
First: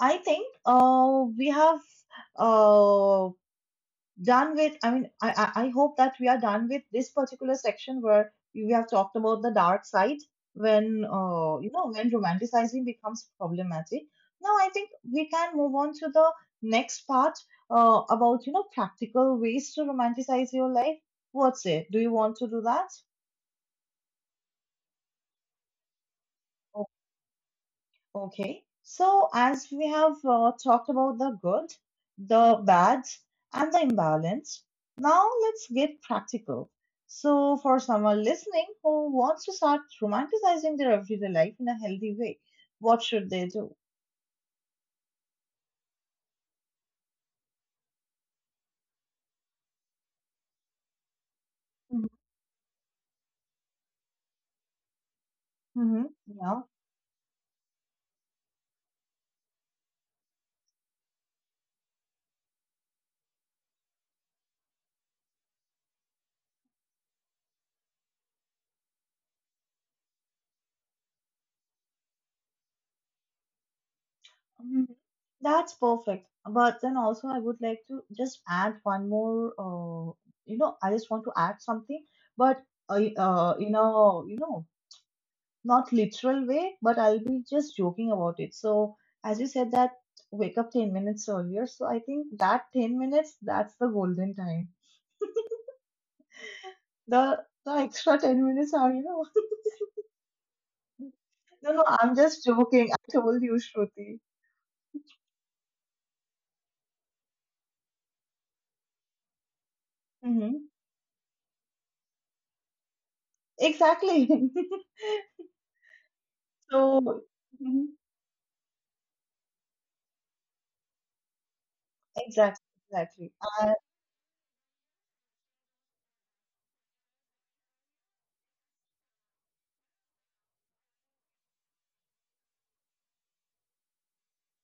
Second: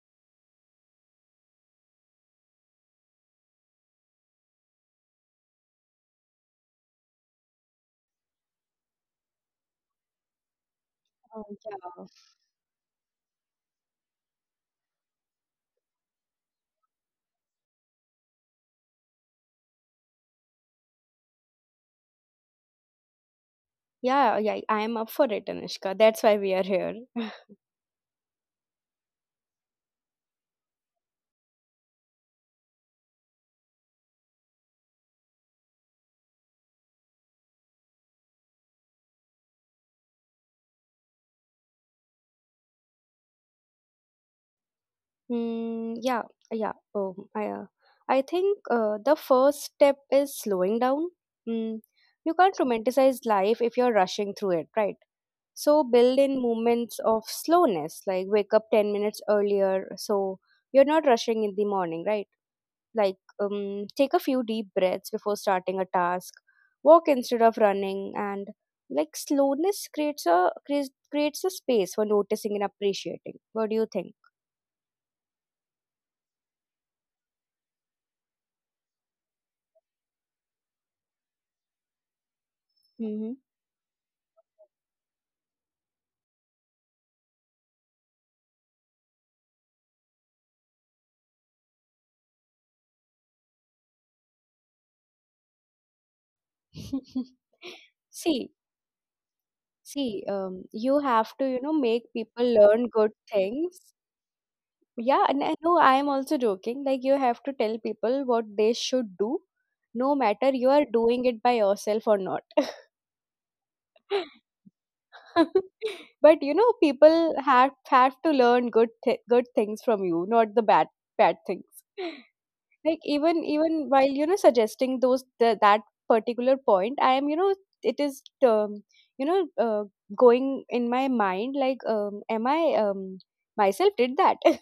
Speaker 2: I think we have uh, done with, I mean, I, I hope that we are done with this particular section where we have talked about the dark side, when
Speaker 1: Oh, yeah.
Speaker 2: when romanticizing becomes problematic. Now I think we can move on to the next part, about, you know, practical ways to romanticize your life. What's it, do you want to do that?
Speaker 1: Yeah, yeah, I am up for it, Anushka. That's why we are here. *laughs*
Speaker 2: Okay, so as we have talked about the good, the bad, and the imbalance, now let's get practical. So, for someone listening who wants to start romanticizing their everyday life in a healthy way, what should they do?
Speaker 1: Mm, yeah, yeah. I think the first step is slowing down. Mm, you can't romanticize life if you're rushing through it, right? So
Speaker 2: Mm-hmm.
Speaker 1: build in
Speaker 2: Yeah.
Speaker 1: moments of slowness, like wake up 10 minutes earlier, so you're not rushing in the morning, right? Like, take a few deep breaths before starting a task, walk instead of running, and like slowness creates a space for noticing and appreciating. What do you think?
Speaker 2: Mhm. That's perfect. But then also, I would like to just add one more. You know, I just want to add something. But
Speaker 1: Mm-hmm.
Speaker 2: you know, not literal way, but I'll be just joking about it. So as you said that, wake up 10 minutes earlier. So I think that 10 minutes, that's the golden time.
Speaker 1: *laughs*
Speaker 2: The the extra 10
Speaker 1: See,
Speaker 2: minutes are, you know. *laughs*
Speaker 1: See, you have to, you know,
Speaker 2: No, no,
Speaker 1: make
Speaker 2: I'm
Speaker 1: people
Speaker 2: just
Speaker 1: learn
Speaker 2: joking.
Speaker 1: good
Speaker 2: I told you,
Speaker 1: things.
Speaker 2: Shruti.
Speaker 1: Yeah, and I know I am also joking. Like you have to tell people what they should do, no matter you
Speaker 2: Hmm.
Speaker 1: are doing it by yourself or not.
Speaker 2: Exactly.
Speaker 1: *laughs* But you
Speaker 2: *laughs*
Speaker 1: know
Speaker 2: So,
Speaker 1: people
Speaker 2: mhm,
Speaker 1: have to learn good things from you, not the bad things.
Speaker 2: exactly,
Speaker 1: Like
Speaker 2: exactly.
Speaker 1: even while, you know, suggesting that particular point, I am, you know, it is, you know uh, going in my mind like, am I myself did that? *laughs*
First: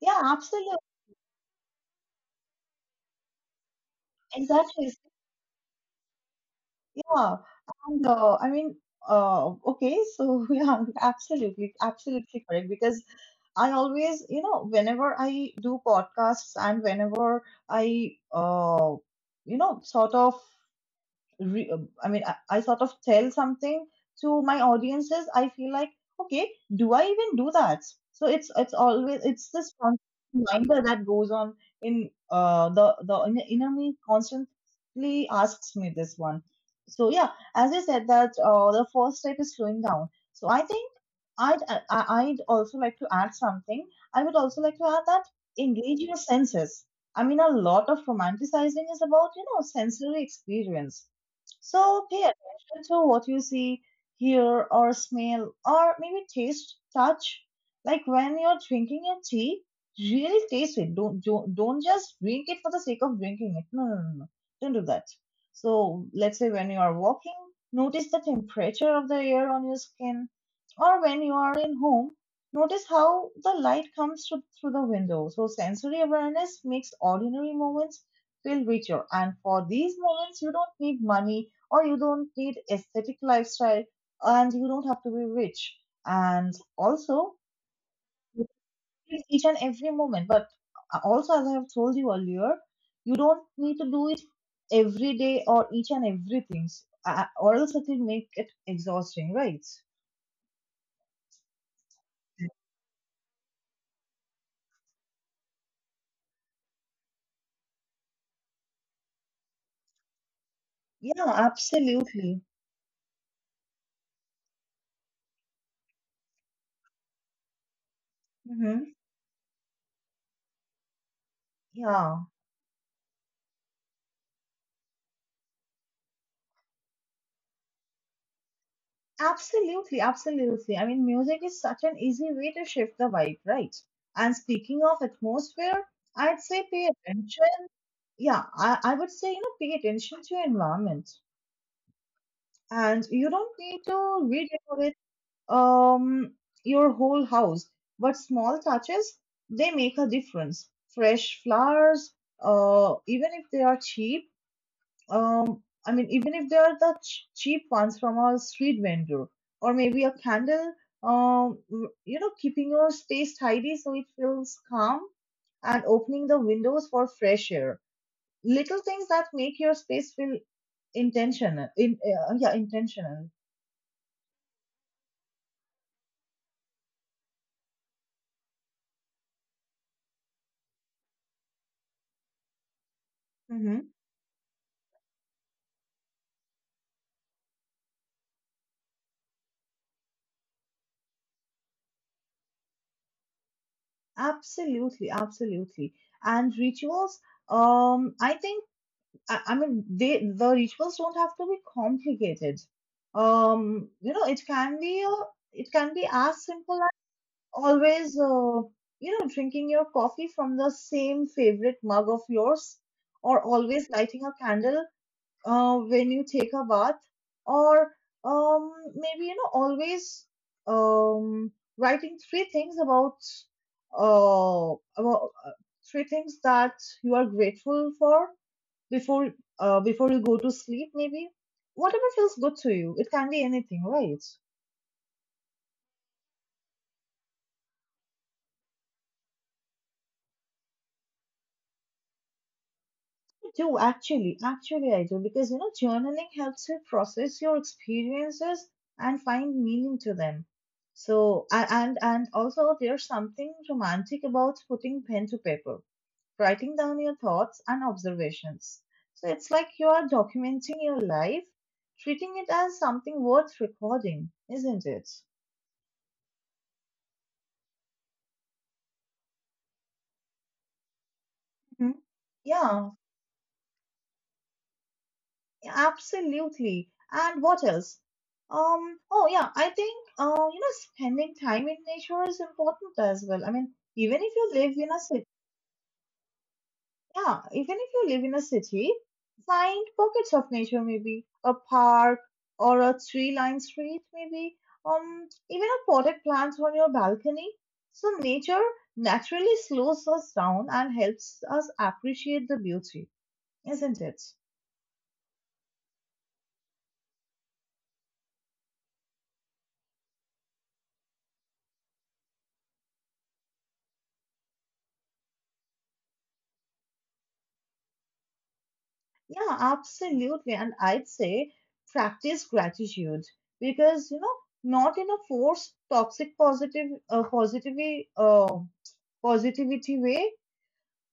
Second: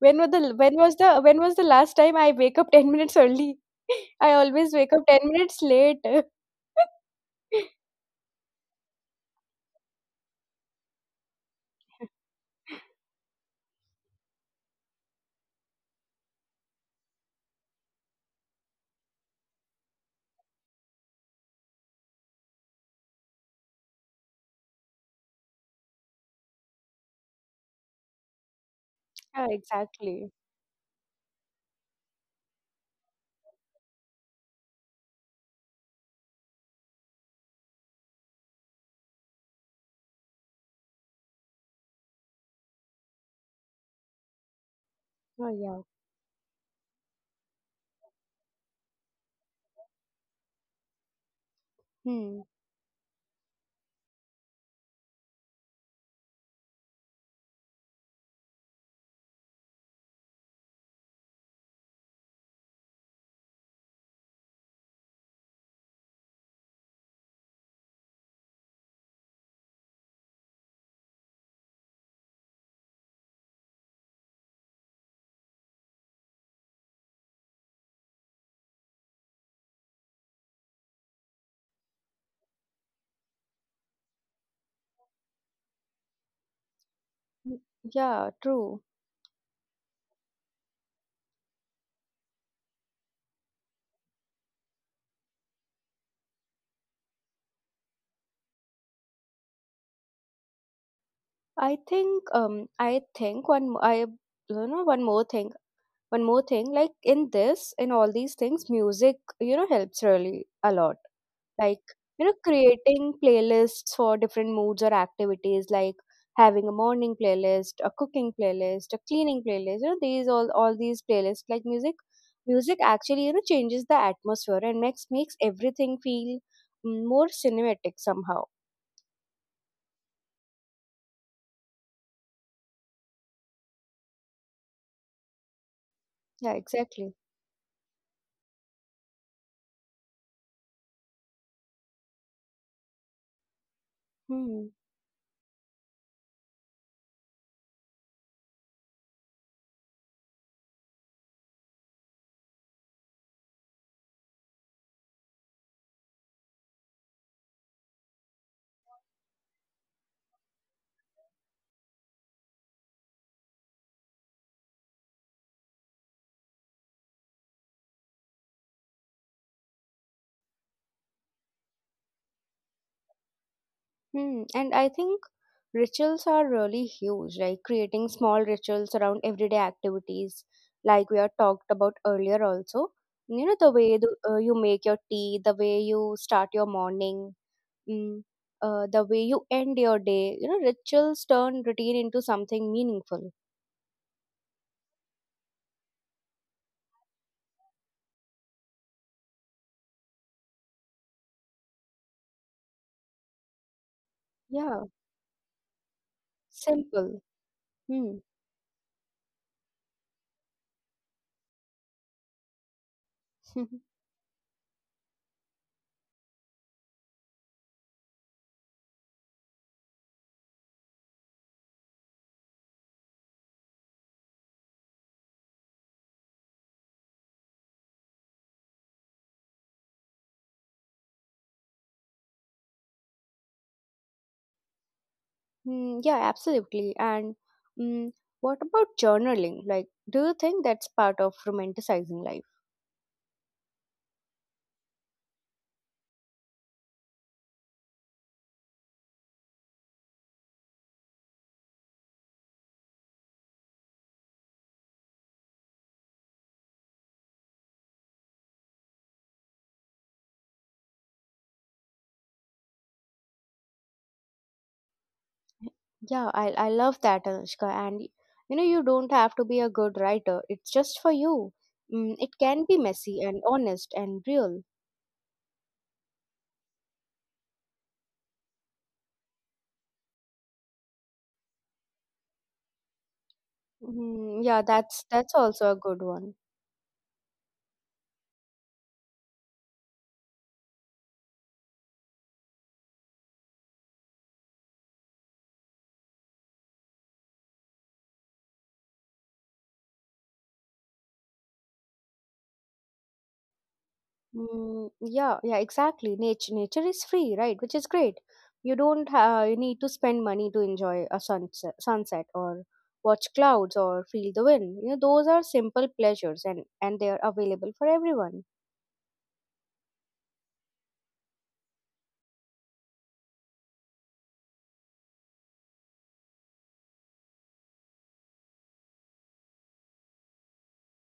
Speaker 2: Yeah, absolutely.
Speaker 1: When was the last time I wake up *laughs* 10 minutes early? *laughs* I always
Speaker 2: Exactly.
Speaker 1: wake up 10 minutes late. *laughs*
Speaker 2: Yeah, and I mean, okay, so *laughs* yeah, absolutely, absolutely correct. Because I always, you know, whenever I do podcasts and whenever I, uh, you know, sort of I mean, I sort of tell something to my audiences. I feel like, okay, do I even do that? So it's always,
Speaker 1: Yeah,
Speaker 2: it's this constant
Speaker 1: exactly.
Speaker 2: reminder that goes on in the, the inner me constantly asks me this one. So yeah, as I said that, the first step is slowing down. So I think I'd I'd also like to add something. I would also like to add that,
Speaker 1: Oh, yeah.
Speaker 2: engage your senses. I mean, a lot of romanticizing is about, you know, sensory experience. So pay
Speaker 1: Hmm.
Speaker 2: attention to what you see, hear, or smell, or maybe taste, touch. Like when you're drinking your tea, really taste it. Don't just drink it for the sake of drinking it. No, no, no, no. Don't do that. So let's say when you are walking, notice the temperature of the air on your skin, or when you are in home, notice how the light comes through the window. So sensory awareness makes ordinary moments feel richer. And for these moments, you don't need money, or you don't need aesthetic lifestyle, and you don't have to be rich, and also
Speaker 1: Mm, yeah,
Speaker 2: you
Speaker 1: true.
Speaker 2: feel each and every moment. But also, as I have told you earlier, you don't need to do it every day or each and everything, or else it will make it exhausting, right?
Speaker 1: I think one mo- I you know, one more thing. One more thing, like in this, in all these things, music, you know, helps really a lot.
Speaker 2: Yeah,
Speaker 1: Like you know,
Speaker 2: absolutely.
Speaker 1: creating playlists for different moods or activities, like having a morning playlist, a cooking playlist,
Speaker 2: Hmm.
Speaker 1: a cleaning playlist, you know, these all these playlists. Like
Speaker 2: Yeah,
Speaker 1: music actually, you know, changes the atmosphere and makes everything feel, mm, more cinematic somehow.
Speaker 2: absolutely, absolutely. I mean, music is such an easy way to shift the vibe, right? And speaking of atmosphere, I'd
Speaker 1: Yeah,
Speaker 2: say pay
Speaker 1: exactly.
Speaker 2: attention. I would say, you know, pay attention to your environment. And you don't need to
Speaker 1: Hmm.
Speaker 2: redecorate um your whole house, but small touches, they make a difference. Fresh flowers, even if they are cheap, I mean, even if they are the cheap ones from a street vendor, or maybe a candle, um, you know, keeping your space tidy so it feels calm, and opening the windows for fresh air. Little things that make your space feel intentional in, yeah, intentional.
Speaker 1: Hmm. And I think rituals are really huge, like creating small rituals around everyday activities, like we are talked about earlier also. You know, the
Speaker 2: Mm-hmm.
Speaker 1: way you make your tea, the way you start your morning, mm, the way you end your day. You know, rituals turn routine into something meaningful.
Speaker 2: Absolutely, absolutely. And rituals, I think, I mean, the rituals don't have to be complicated. You know, it can
Speaker 1: Yeah,
Speaker 2: be it can be as simple as
Speaker 1: simple.
Speaker 2: always
Speaker 1: Hmm.
Speaker 2: you know, drinking your coffee from the same favorite mug of yours, or always
Speaker 1: *laughs*
Speaker 2: lighting a candle when you take a bath, or maybe, you know, always um, writing three things about uh, about three things that you are grateful for before before you go to sleep maybe. Whatever feels good to you, it can be anything, right?
Speaker 1: Hmm. Yeah, absolutely. And mm, what about journaling? Like, do you think that's part of romanticizing life?
Speaker 2: I do, actually. Actually, I do, because you know, journaling helps you process your experiences and find meaning to them. So and also there's something romantic about putting pen to paper, writing down your thoughts and observations. So it's like you are documenting your life, treating it as something worth recording, isn't it?
Speaker 1: Yeah, I love that, Anushka. And you know, you don't have to be a good writer, it's just for you.
Speaker 2: Mhm.
Speaker 1: Mm, it can be
Speaker 2: Yeah.
Speaker 1: messy and honest and real.
Speaker 2: Absolutely. And what else? Oh yeah, I think uh, you know, spending time in nature is important as well. I mean, even if
Speaker 1: Mm,
Speaker 2: you
Speaker 1: yeah,
Speaker 2: live in a
Speaker 1: that's
Speaker 2: city,
Speaker 1: that's also a good one.
Speaker 2: yeah, even if you live in a city, find pockets of nature, maybe a park or a tree-lined street, maybe even a potted plant on your balcony. So nature naturally slows us down and helps us appreciate the beauty, isn't it?
Speaker 1: Mm, yeah, yeah, exactly. Nature is free, right? Which is great. You don't you need to spend money to enjoy a sunset, or watch clouds, or feel the wind. You know, those are simple pleasures, and they are available for everyone.
Speaker 2: Yeah, absolutely. And I'd say, practice gratitude, because you know, not in a forced toxic positive positivity positivity way,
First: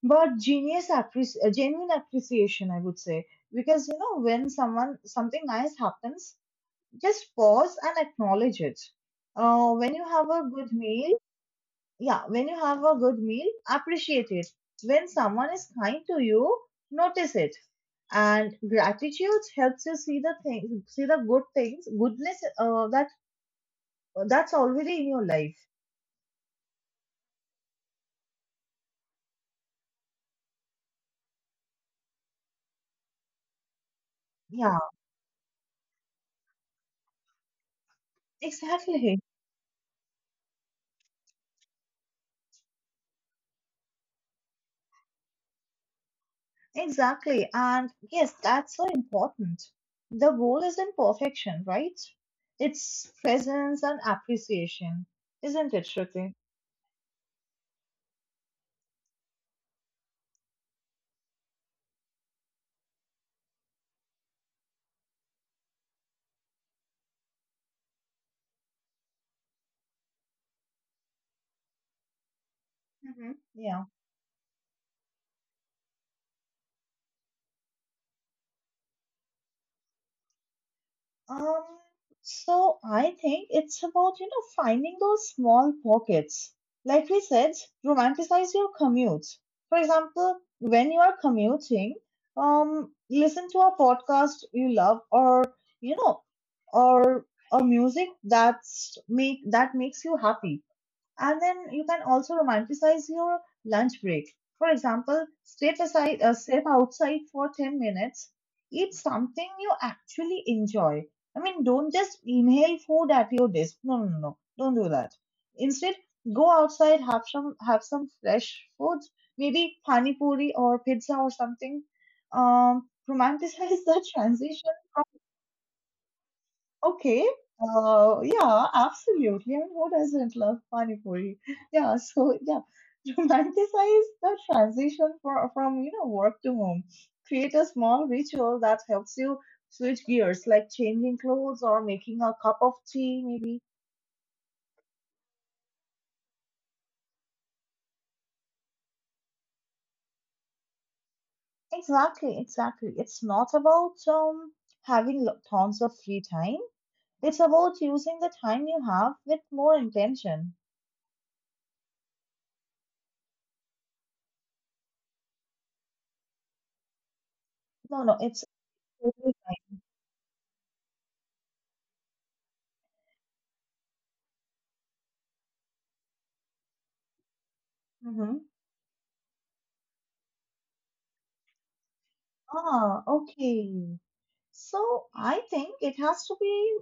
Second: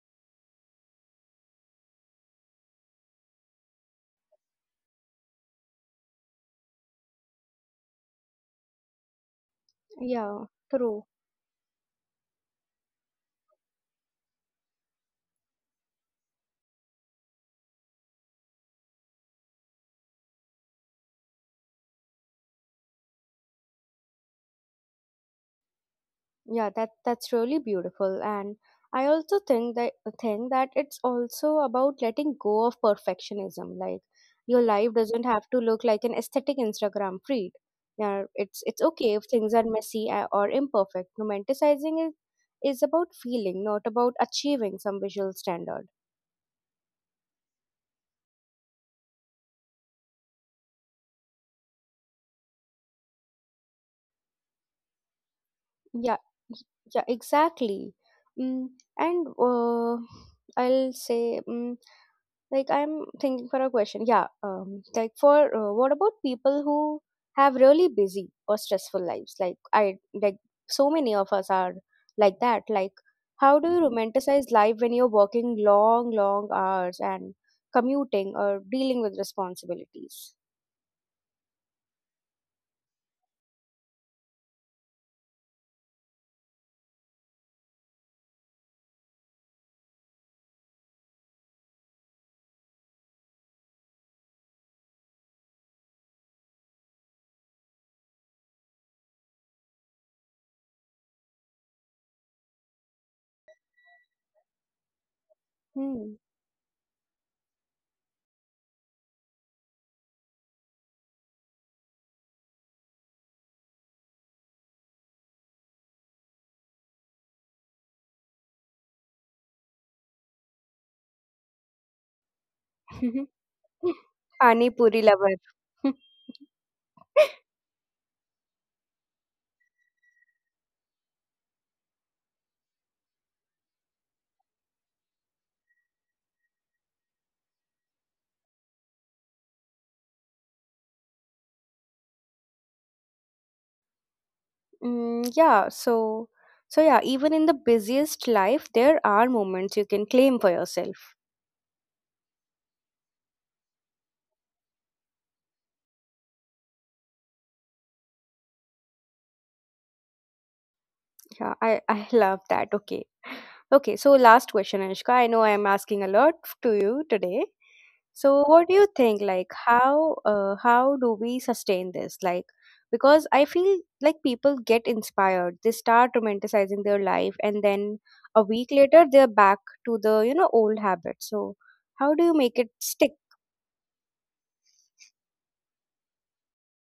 Speaker 2: but genuine appreciation, I would say. Because you know, when someone something nice happens, just pause and acknowledge it. When you have
Speaker 1: Yeah,
Speaker 2: a good
Speaker 1: true.
Speaker 2: meal, yeah, when you have a good meal, appreciate it. When someone is kind to you, notice it. And gratitude helps you see the good things, goodness, that's already in your life.
Speaker 1: Yeah, that that's really beautiful. And I also think that it's also about letting go of perfectionism. Like your
Speaker 2: Yeah,
Speaker 1: life doesn't have to look like an aesthetic Instagram feed. Yeah, it's okay
Speaker 2: exactly,
Speaker 1: if things are messy, or imperfect. Romanticizing is about feeling, not about achieving some visual standard.
Speaker 2: exactly. And yes, that's so important. The goal isn't perfection, right? It's presence and appreciation, isn't it,
Speaker 1: Yeah,
Speaker 2: Shruti?
Speaker 1: y- yeah, exactly. Mm, and I'll say, mm, like I'm thinking for a question, yeah. Um, like for, what about people who have really busy or stressful lives? Like I like so many of us are like that. Like
Speaker 2: Hmm.
Speaker 1: how do you
Speaker 2: Yeah.
Speaker 1: romanticize life when you're working long hours and commuting or dealing with responsibilities?
Speaker 2: Um, so I think it's about, you know, finding those small pockets. Like we said, romanticize your commute. For example, when you are commuting, listen to a podcast you love, or, you know, or a music that's make that makes you happy. And then you can also romanticize your lunch break. For example, step
Speaker 1: Hmm.
Speaker 2: aside, step outside for 10 minutes, eat something you actually enjoy. I mean, don't just inhale food at your desk. No, no, no, no. Don't do that. Instead, go outside, have some fresh foods, maybe pani puri or pizza or something. Romanticize the *laughs*
Speaker 1: *laughs* Pani
Speaker 2: transition.
Speaker 1: puri lover. *laughs*
Speaker 2: Okay. Yeah, absolutely. I mean, who doesn't love pani puri? Yeah, so yeah, *laughs* romanticize the transition for, from, you know, work to home. Create a small ritual that helps you switch gears, like changing clothes or making a cup of tea, maybe.
Speaker 1: Mm, yeah, so yeah, even in the busiest life, there are moments you can claim for yourself.
Speaker 2: Exactly, exactly. It's not about having tons of free time. It's about using the time you have with more intention.
Speaker 1: Yeah, I love that. Okay. Okay, so last question, Anushka. I know I am asking a lot to you today.
Speaker 2: No, no,
Speaker 1: So,
Speaker 2: it's.
Speaker 1: what do you think? Like,
Speaker 2: *laughs*
Speaker 1: how do we sustain this? Like, because I feel like people get inspired, they start romanticizing their life, and then a
Speaker 2: Mhm.
Speaker 1: week later they're back to the, you know, old habits. So, how do you make it
Speaker 2: Ah,
Speaker 1: stick?
Speaker 2: okay. So I think it has to be,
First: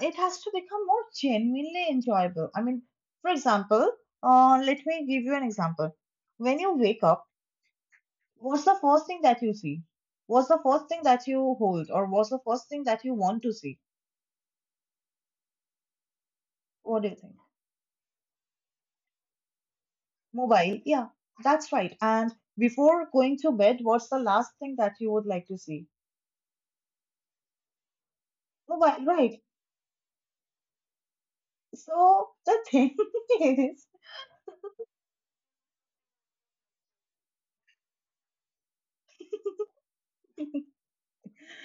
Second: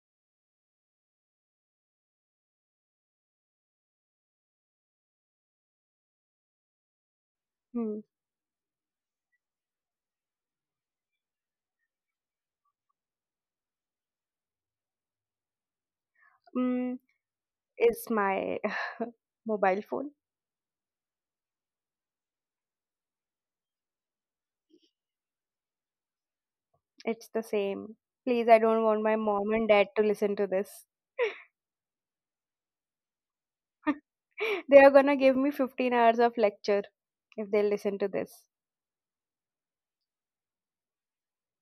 Speaker 2: it has to become more genuinely enjoyable. I mean, for example, let me give you an example. When you wake up,
Speaker 1: Hmm.
Speaker 2: what's the first thing that you see? What's the first thing that you hold, or what's the first thing that you want to see?
Speaker 1: Mm,
Speaker 2: What do you think?
Speaker 1: is my *laughs* mobile phone?
Speaker 2: Mobile, yeah, that's right. And before going to bed, what's the last thing that you would like to see?
Speaker 1: It's the same. Please, I don't want
Speaker 2: Mobile,
Speaker 1: my
Speaker 2: right.
Speaker 1: mom and dad to listen to this.
Speaker 2: So the thing *laughs* is,
Speaker 1: *laughs* They are gonna give me 15 hours of lecture if they listen to this.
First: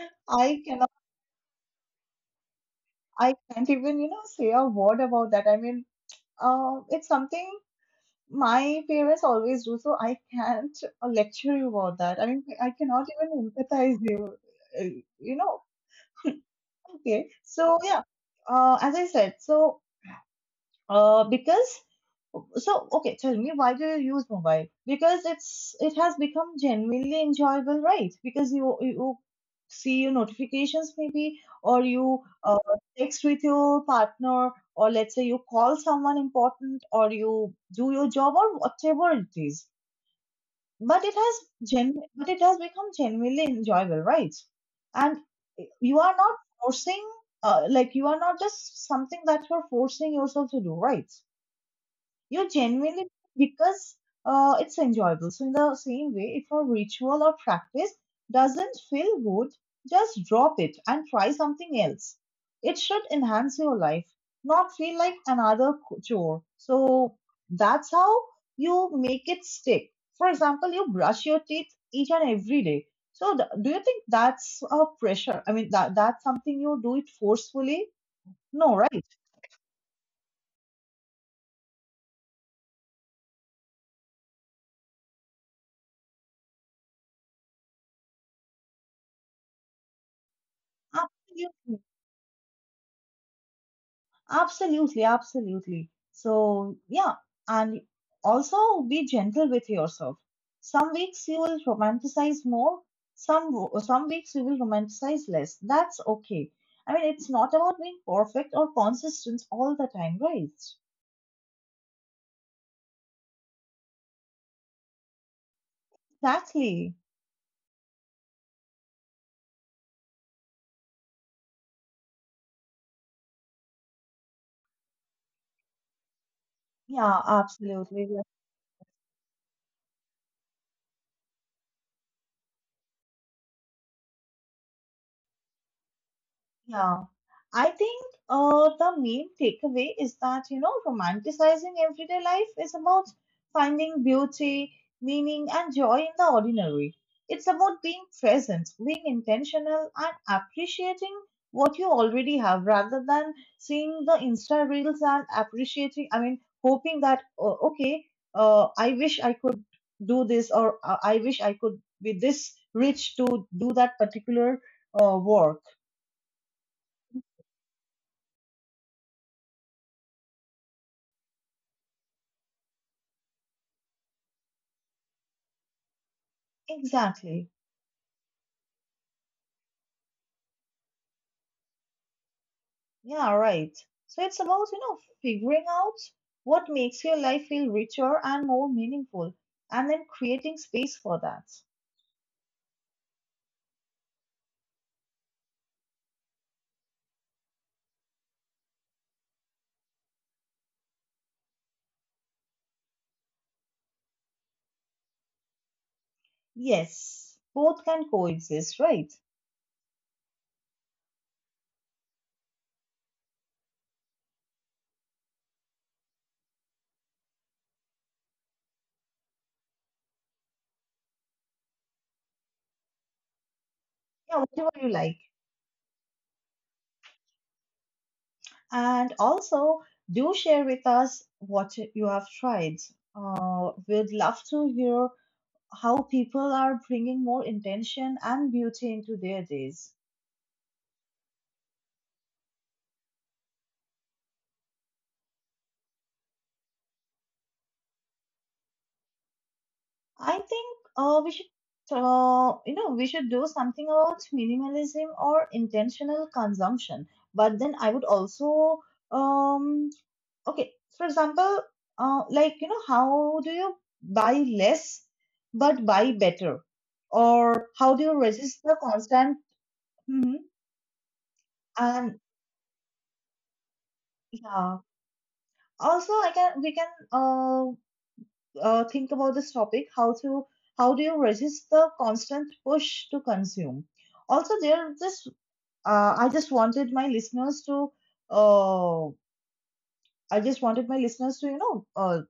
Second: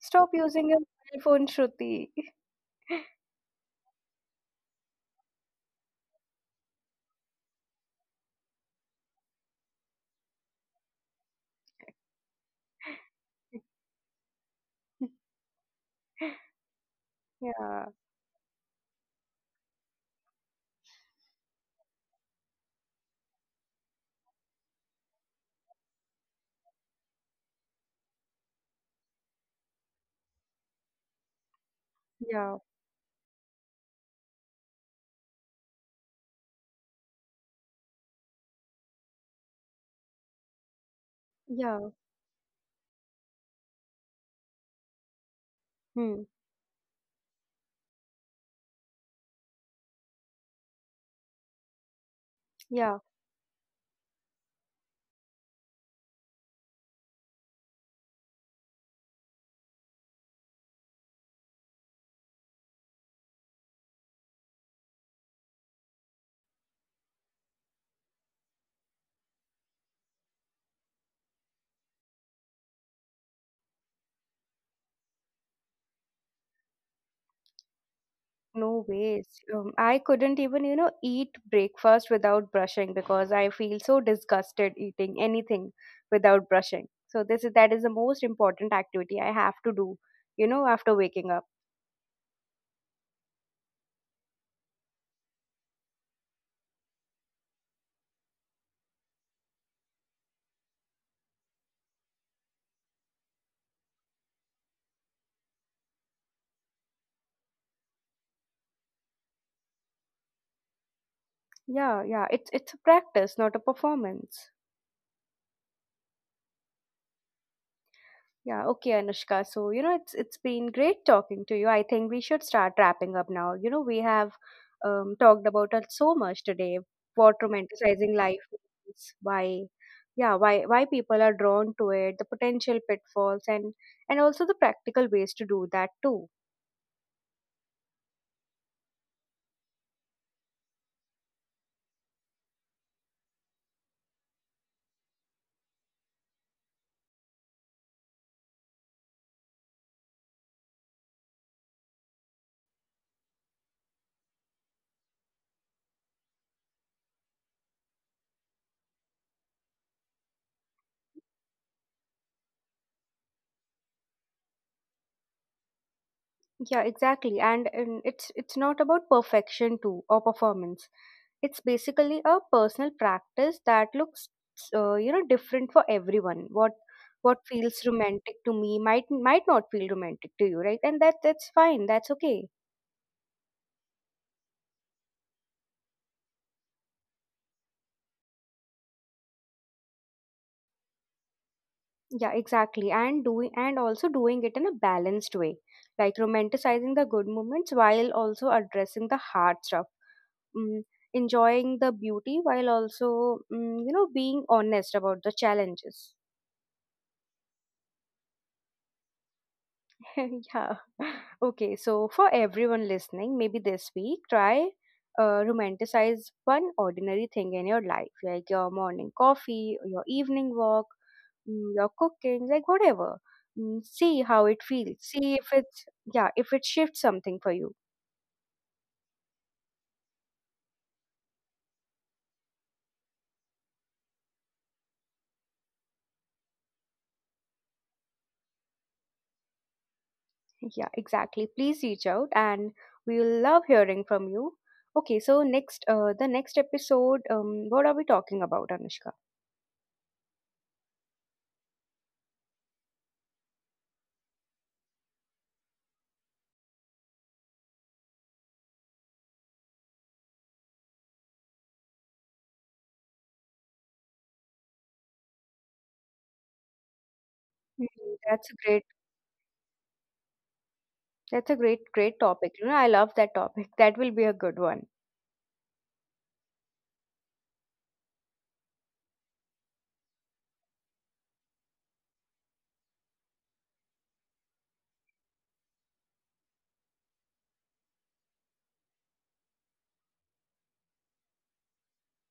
Speaker 1: Stop
Speaker 2: I
Speaker 1: using your
Speaker 2: cannot,
Speaker 1: mobile phone, Shruti.
Speaker 2: I can't even, you know, say a word about that. I mean, it's something my parents always do, so I can't lecture you about that. I mean, I cannot even empathize you, uh,
Speaker 1: *laughs*
Speaker 2: you know. Okay, so
Speaker 1: Yeah,
Speaker 2: yeah, as I said, uh, because okay, tell me, why do you use mobile? Because it has become genuinely enjoyable, right? Because you see your notifications maybe, or you
Speaker 1: yeah,
Speaker 2: text with your partner, or let's say you call someone important, or you do your job, or whatever it is. But it has
Speaker 1: yeah,
Speaker 2: gen but it has become genuinely enjoyable, right? And you are
Speaker 1: hmm,
Speaker 2: not forcing, like you are not just something that you're forcing yourself to do, right? You
Speaker 1: yeah.
Speaker 2: genuinely because it's enjoyable. So in the same way, if a ritual or practice doesn't feel good, just drop it and try something else. It should enhance your life, not feel like another chore. So that's how you make it stick. For example, you brush your teeth each and every day. So do you think that's a pressure? I mean, that's something you do it forcefully? No,
Speaker 1: No
Speaker 2: right?
Speaker 1: ways. I couldn't even, you know, eat breakfast without brushing because I feel so disgusted eating anything without brushing. So this is that is the most important activity I have to do, you know, after waking up.
Speaker 2: Absolutely. Absolutely, absolutely. So, yeah, and also be gentle with yourself. Some weeks you will romanticize more, some weeks you will romanticize less. That's okay. I mean, it's not about being perfect or consistent all the time, right?
Speaker 1: Yeah, yeah. It's a practice, not a performance.
Speaker 2: Exactly.
Speaker 1: Yeah, okay, Anushka. So, you know, it's been great talking to you. I think we should start wrapping up now. You know, we have, talked about it so much today.
Speaker 2: Yeah,
Speaker 1: What romanticizing
Speaker 2: absolutely.
Speaker 1: life is, yeah, why people are drawn to it, the potential pitfalls, and also the practical ways to do that too.
Speaker 2: Yeah, I think the main takeaway is that, you know, romanticizing everyday life is about finding beauty, meaning, and joy in the ordinary. It's about being present, being intentional, and appreciating what you already have, rather than seeing the Insta reels and appreciating, I mean, hoping that, oh, okay, I wish I could do this, or I wish I could be this rich to do that particular work.
Speaker 1: Yeah, exactly. And it's not about perfection too, or performance. It's basically a personal practice that looks, you know, different for everyone. What
Speaker 2: Exactly.
Speaker 1: feels romantic to me might not feel romantic to you, right? And that's fine. That's okay.
Speaker 2: Yeah, right. So it's about, you know, figuring out what makes your life feel richer and more meaningful, and then creating space for that.
Speaker 1: Yeah, exactly. And doing and also doing it in a balanced way, like romanticizing the good moments while also addressing the hard stuff. Mm, enjoying the beauty while also, mm, you know, being honest about the challenges.
Speaker 2: Yes, both can coexist, right?
Speaker 1: *laughs* Yeah. *laughs* Okay. So, for everyone listening, maybe this week, try, romanticize one ordinary thing in your life, like your morning coffee, your evening walk, mm, your cooking, like whatever. Mm, see
Speaker 2: Yeah,
Speaker 1: how it
Speaker 2: whatever you
Speaker 1: feels.
Speaker 2: like.
Speaker 1: See if it's, yeah, if it shifts something for you.
Speaker 2: And also, do share with us what you have tried. We'd love to hear how people are bringing more intention and beauty into their days.
Speaker 1: Yeah, exactly. Please reach out, and we'll love hearing from you. Okay, so next, the next episode, what are we talking about, Anushka?
Speaker 2: I think you know, we should do something about minimalism or intentional consumption. But then I would also, um, okay, for example, like, you know, how do you buy less but buy better? Or
Speaker 1: Mm,
Speaker 2: how do you
Speaker 1: that's a
Speaker 2: resist the
Speaker 1: great
Speaker 2: constant, hmm,
Speaker 1: That's a great, great
Speaker 2: and
Speaker 1: topic. You know, I love that topic. *laughs* That will be a good
Speaker 2: yeah.
Speaker 1: one.
Speaker 2: Also, I can we can think about this topic, how to, how do you resist the constant push to consume? Also there this, I just wanted my listeners to uh, I just wanted my listeners to, you know,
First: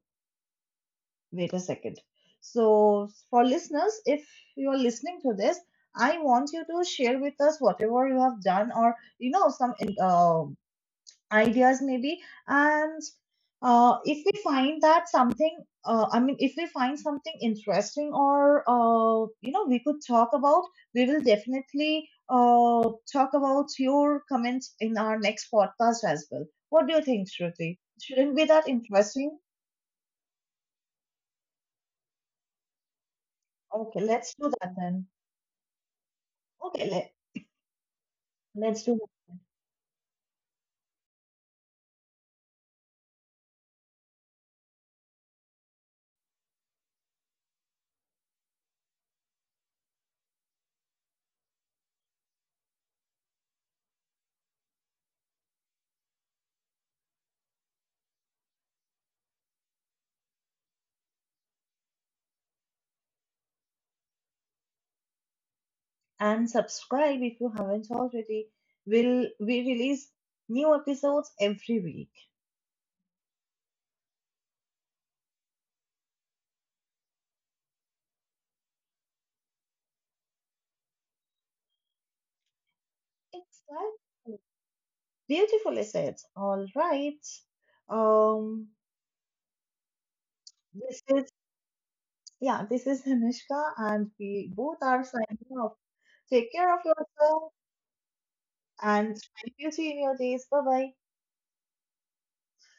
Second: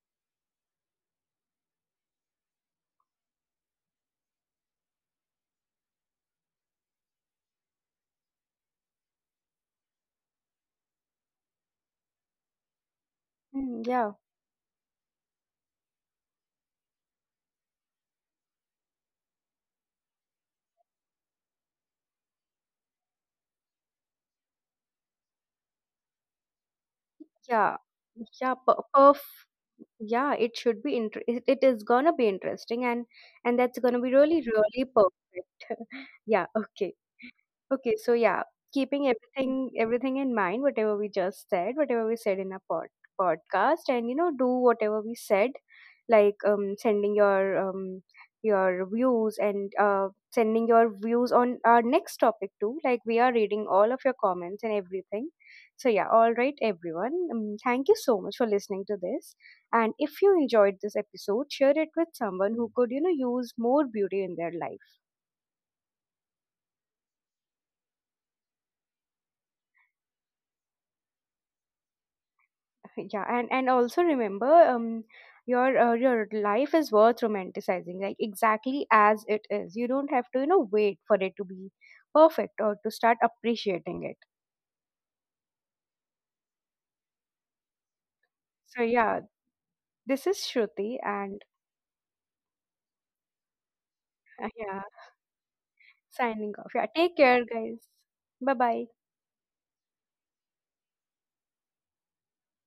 Speaker 2: wait a second. So for listeners, if you are listening to this, I want you to share with us whatever you have done, or you know, some ideas maybe. And
Speaker 1: Mm, yeah,
Speaker 2: if we find that something, I mean, if we find something interesting, or you know, we could talk about, we will definitely talk about your comments in our next podcast as well. What do you think, Shruti?
Speaker 1: yeah,
Speaker 2: Shouldn't be
Speaker 1: yeah.
Speaker 2: that
Speaker 1: Perf.
Speaker 2: interesting?
Speaker 1: Yeah, it should be. It is gonna be interesting, and that's gonna
Speaker 2: Okay,
Speaker 1: be
Speaker 2: let's
Speaker 1: really,
Speaker 2: do that
Speaker 1: really
Speaker 2: then.
Speaker 1: perfect. *laughs* Yeah.
Speaker 2: okay
Speaker 1: Okay.
Speaker 2: let,
Speaker 1: Okay, so yeah,
Speaker 2: let's do
Speaker 1: keeping everything in mind, whatever we just said, whatever we said in our podcast, and you know, do whatever we said, like sending your views and sending your views on our next topic too. Like we are reading all of your comments and everything. So yeah, all right, everyone. Thank you so much for listening to this. And if you enjoyed this episode, share it with someone who could, you know, use more beauty in their life.
Speaker 2: that. And subscribe if you haven't already. We release new episodes every week.
Speaker 1: Yeah, and also remember, your life is worth romanticizing, like exactly as it is. You don't have to, you know, wait for it to be perfect or to start appreciating it.
Speaker 2: Exactly. Beautifully said. All right. Um,
Speaker 1: So yeah, this is Shruti,
Speaker 2: this is,
Speaker 1: and
Speaker 2: yeah, this is *laughs* Anushka, and we both
Speaker 1: yeah,
Speaker 2: are signing off. Take
Speaker 1: signing off.
Speaker 2: care of
Speaker 1: Yeah, take care,
Speaker 2: yourself
Speaker 1: guys. Bye bye.
Speaker 2: and find beauty in your days. Bye bye.